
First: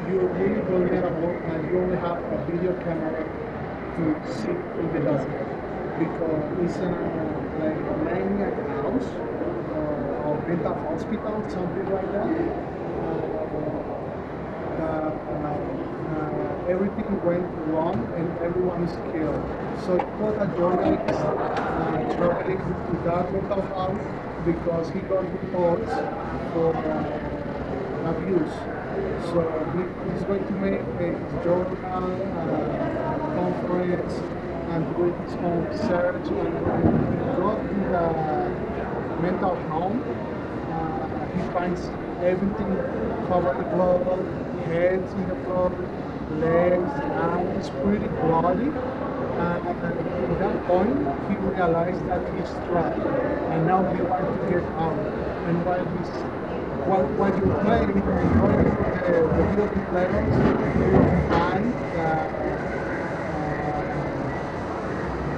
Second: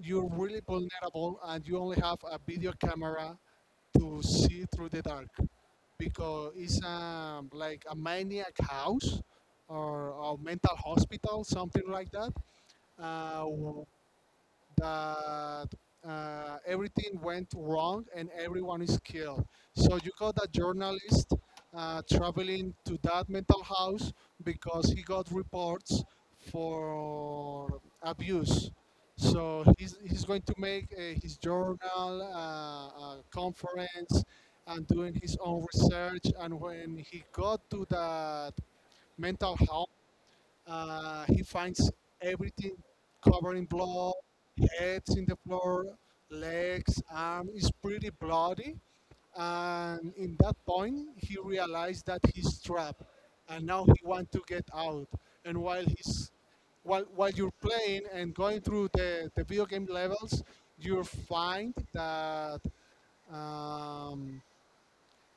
[SPEAKER 2] you're really
[SPEAKER 1] Program
[SPEAKER 2] vulnerable, and you only have a video camera to see
[SPEAKER 1] will
[SPEAKER 2] through
[SPEAKER 1] be
[SPEAKER 2] the dark,
[SPEAKER 1] lost
[SPEAKER 2] because it's
[SPEAKER 1] because
[SPEAKER 2] like a maniac house or a mental hospital, something like uh, that, everything went wrong and everyone is killed. So you got a journalist traveling to that mental house because
[SPEAKER 1] he
[SPEAKER 2] he
[SPEAKER 1] got
[SPEAKER 2] got
[SPEAKER 1] reports
[SPEAKER 2] reports
[SPEAKER 1] for
[SPEAKER 2] for
[SPEAKER 1] abuse.
[SPEAKER 2] abuse. So he's going to make his journal, a conference, and
[SPEAKER 1] And
[SPEAKER 2] doing his own research. And when he got to that mental health he finds everything covered in blood, heads in the floor, legs,
[SPEAKER 1] legs,
[SPEAKER 2] arm is pretty
[SPEAKER 1] body and
[SPEAKER 2] bloody.
[SPEAKER 1] feels dry.
[SPEAKER 2] And in that point, he realized that he's trapped, and
[SPEAKER 1] And now,
[SPEAKER 2] now he wants to get out. And
[SPEAKER 1] and
[SPEAKER 2] while he's while
[SPEAKER 1] what you
[SPEAKER 2] you're
[SPEAKER 1] apply on
[SPEAKER 2] playing and going through the the video
[SPEAKER 1] the field
[SPEAKER 2] game levels, you find that um,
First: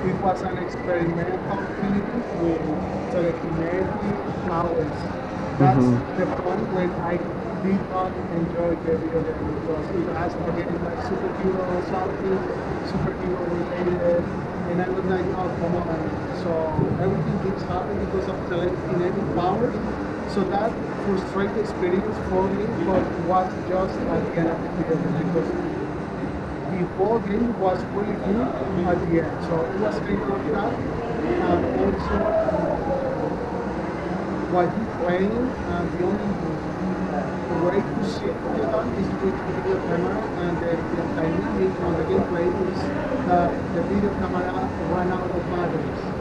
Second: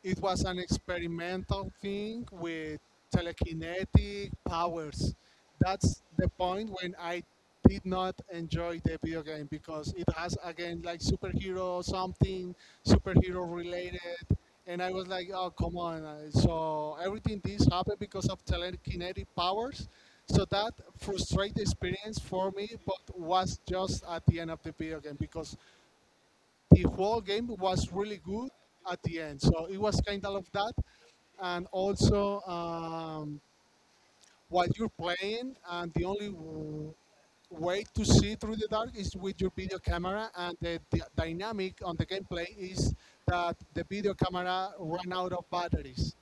[SPEAKER 2] it was an experimental thing with telekinetic powers. That's the point when I did not enjoy the video game because it has again like superhero something, superhero related, and I was like, oh come on! So everything this happened because of telekinetic
[SPEAKER 1] enable.
[SPEAKER 2] powers.
[SPEAKER 1] So
[SPEAKER 2] So that
[SPEAKER 1] for
[SPEAKER 2] frustrated
[SPEAKER 1] me
[SPEAKER 2] experience
[SPEAKER 1] it's
[SPEAKER 2] for me, but
[SPEAKER 1] really
[SPEAKER 2] was just at the end of the video game
[SPEAKER 1] because
[SPEAKER 2] because the whole game was
[SPEAKER 1] you
[SPEAKER 2] really good
[SPEAKER 1] know,
[SPEAKER 2] at
[SPEAKER 1] at
[SPEAKER 2] the
[SPEAKER 1] the end,
[SPEAKER 2] end. So it was kind of that,
[SPEAKER 1] working
[SPEAKER 2] and
[SPEAKER 1] place
[SPEAKER 2] also while you're playing, and the only
[SPEAKER 1] that.
[SPEAKER 2] way to see through the dark is with your video camera. And the dynamic on the gameplay is that the video camera ran out of batteries.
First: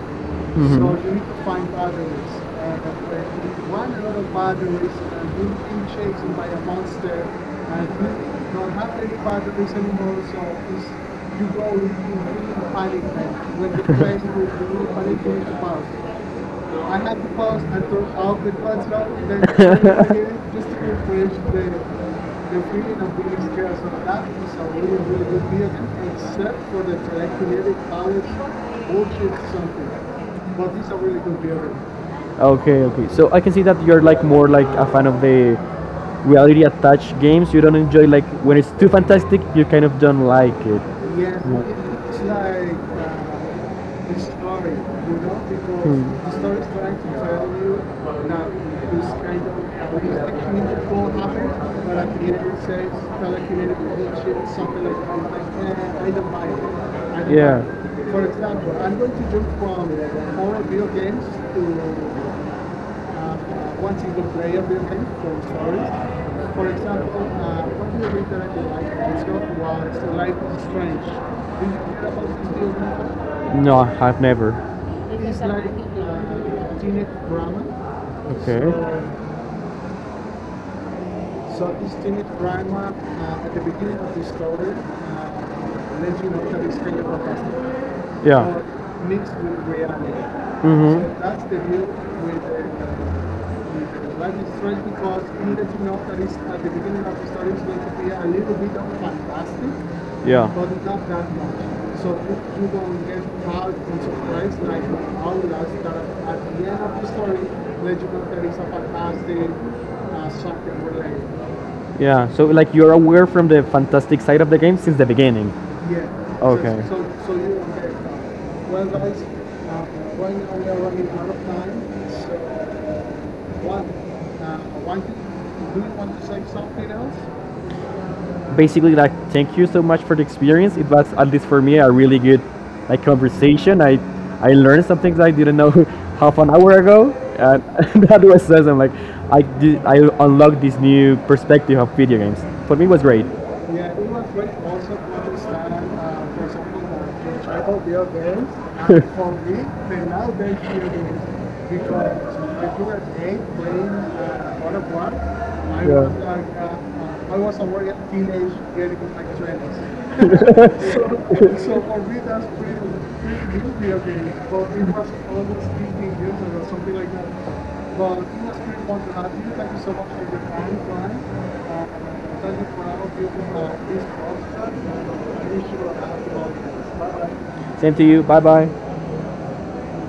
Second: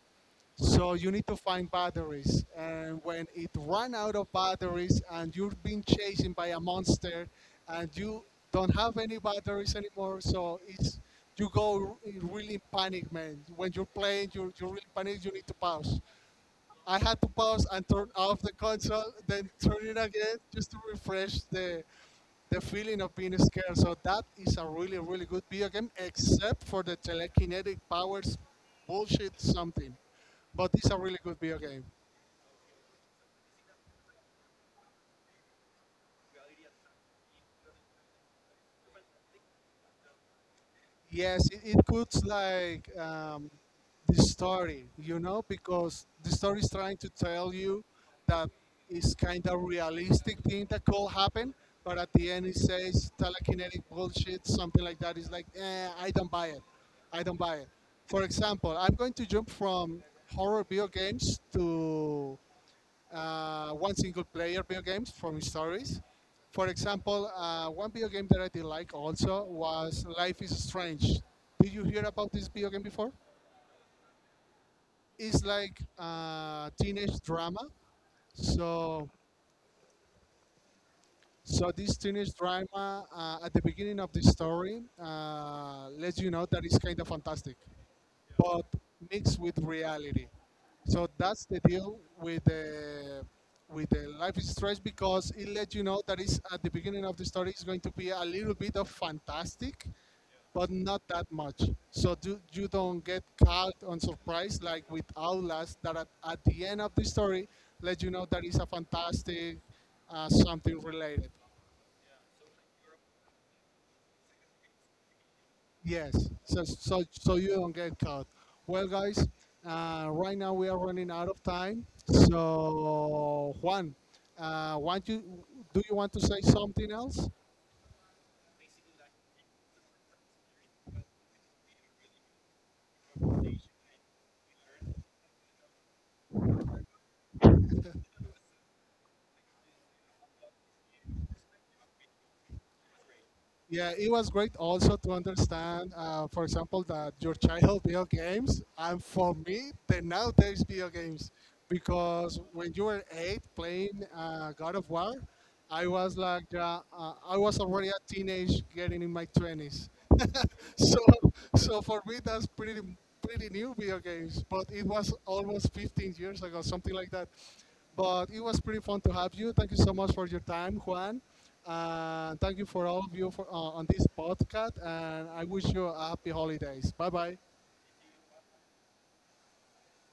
[SPEAKER 2] So
[SPEAKER 1] Mhm.
[SPEAKER 2] you need to find batteries. And when it ran out of batteries and you're being chased by a monster
[SPEAKER 1] I
[SPEAKER 2] and you
[SPEAKER 1] think
[SPEAKER 2] don't
[SPEAKER 1] no.
[SPEAKER 2] have any batteries anymore, so it's you go really in panic, man.
[SPEAKER 1] When
[SPEAKER 2] When
[SPEAKER 1] the
[SPEAKER 2] you're
[SPEAKER 1] place
[SPEAKER 2] playing,
[SPEAKER 1] will
[SPEAKER 2] you're really
[SPEAKER 1] be funny
[SPEAKER 2] panic, you
[SPEAKER 1] going
[SPEAKER 2] need to pause.
[SPEAKER 1] to
[SPEAKER 2] I had to pause and turn off the console, then
[SPEAKER 1] I
[SPEAKER 2] turn it
[SPEAKER 1] just
[SPEAKER 2] again just to refresh
[SPEAKER 1] to
[SPEAKER 2] the
[SPEAKER 1] the
[SPEAKER 2] feeling of being scared. So that is a really, really good video game, except for the telekinetic powers bullshit something. But it's
[SPEAKER 1] a
[SPEAKER 2] a really
[SPEAKER 1] really
[SPEAKER 2] good
[SPEAKER 1] good
[SPEAKER 2] video
[SPEAKER 1] theater.
[SPEAKER 2] game.
[SPEAKER 1] Okay, okay. So I can see that you're like more like a fan of the reality attached games. You don't enjoy like when it's too fantastic. You kind of don't like it. Yeah. Mm. It's
[SPEAKER 2] Yes,
[SPEAKER 1] like,
[SPEAKER 2] it
[SPEAKER 1] it's
[SPEAKER 2] puts like
[SPEAKER 1] sorry,
[SPEAKER 2] the story, you know,
[SPEAKER 1] we're.
[SPEAKER 2] because the
[SPEAKER 1] Hmm. Going
[SPEAKER 2] story is trying to tell you
[SPEAKER 1] to not,
[SPEAKER 2] that it's
[SPEAKER 1] it's
[SPEAKER 2] kind of realistic thing that
[SPEAKER 1] community
[SPEAKER 2] could happen, but
[SPEAKER 1] but I
[SPEAKER 2] at
[SPEAKER 1] feel
[SPEAKER 2] the end it says
[SPEAKER 1] like
[SPEAKER 2] telekinetic
[SPEAKER 1] community, I feel
[SPEAKER 2] bullshit, something like
[SPEAKER 1] like,
[SPEAKER 2] that.
[SPEAKER 1] I'm
[SPEAKER 2] It's like,
[SPEAKER 1] like,
[SPEAKER 2] eh,
[SPEAKER 1] eh, I
[SPEAKER 2] I don't
[SPEAKER 1] don't
[SPEAKER 2] buy
[SPEAKER 1] like
[SPEAKER 2] it.
[SPEAKER 1] it. I
[SPEAKER 2] I
[SPEAKER 1] don't.
[SPEAKER 2] don't buy
[SPEAKER 1] Yeah. Like
[SPEAKER 2] it.
[SPEAKER 1] it.
[SPEAKER 2] For
[SPEAKER 1] For
[SPEAKER 2] example,
[SPEAKER 1] example,
[SPEAKER 2] I'm
[SPEAKER 1] I'm going
[SPEAKER 2] going to
[SPEAKER 1] to jump
[SPEAKER 2] jump
[SPEAKER 1] from
[SPEAKER 2] from
[SPEAKER 1] all
[SPEAKER 2] horror
[SPEAKER 1] video
[SPEAKER 2] video
[SPEAKER 1] games
[SPEAKER 2] games
[SPEAKER 1] to
[SPEAKER 2] to one
[SPEAKER 1] one single.
[SPEAKER 2] single
[SPEAKER 1] Stories
[SPEAKER 2] player video games from stories. For
[SPEAKER 1] for
[SPEAKER 2] example, one video game that I did like also was
[SPEAKER 1] life.
[SPEAKER 2] Life is Strange. Did you hear about this video game before?
[SPEAKER 1] No, I've never.
[SPEAKER 2] It's like a teenage drama.
[SPEAKER 1] Okay.
[SPEAKER 2] So, so this teenage drama at the beginning of the story lets you know that it's kind of fantastic,
[SPEAKER 1] Yeah.
[SPEAKER 2] but mixed with reality. So
[SPEAKER 1] Mm-hmm.
[SPEAKER 2] that's the deal with the Life is Strange because it lets you know that it's at the beginning of the story is going to be a little bit of fantastic,
[SPEAKER 1] Yeah.
[SPEAKER 2] but not that much. So you don't get caught on surprise like with Outlast that at the end of the story let you know that it's a fantastic something related.
[SPEAKER 1] Yeah, so like you're aware from the fantastic side of the game since the beginning. Yeah.
[SPEAKER 2] Yes, so
[SPEAKER 1] Okay. So,
[SPEAKER 2] so you don't get caught. Well, guys, right now we are running out of time. So Juan, want you do you want to say something else?
[SPEAKER 1] basically, like thank you so much for the experience. It was at least for me a really good like conversation. I learned some things I didn't know half an hour ago, and that was awesome. Like I unlocked this new perspective of video games. For me, it was great.
[SPEAKER 2] Yeah, it was great also to understand,
[SPEAKER 1] So,
[SPEAKER 2] for example, that your child video games, and
[SPEAKER 1] for
[SPEAKER 2] for me,
[SPEAKER 1] me,
[SPEAKER 2] the nowadays video games, because when you were eight playing God of War, I was
[SPEAKER 1] yeah.
[SPEAKER 2] like, I was already a teenage, getting in my twenties. So, so for me, that's pretty new video games, but it was almost 15 years ago, something like that. But it was pretty fun to have you. Thank you so much for your time, Juan. And thank you for all of you for, on this podcast. And I wish you a happy holidays. Bye bye.
[SPEAKER 1] Same to you. Bye bye.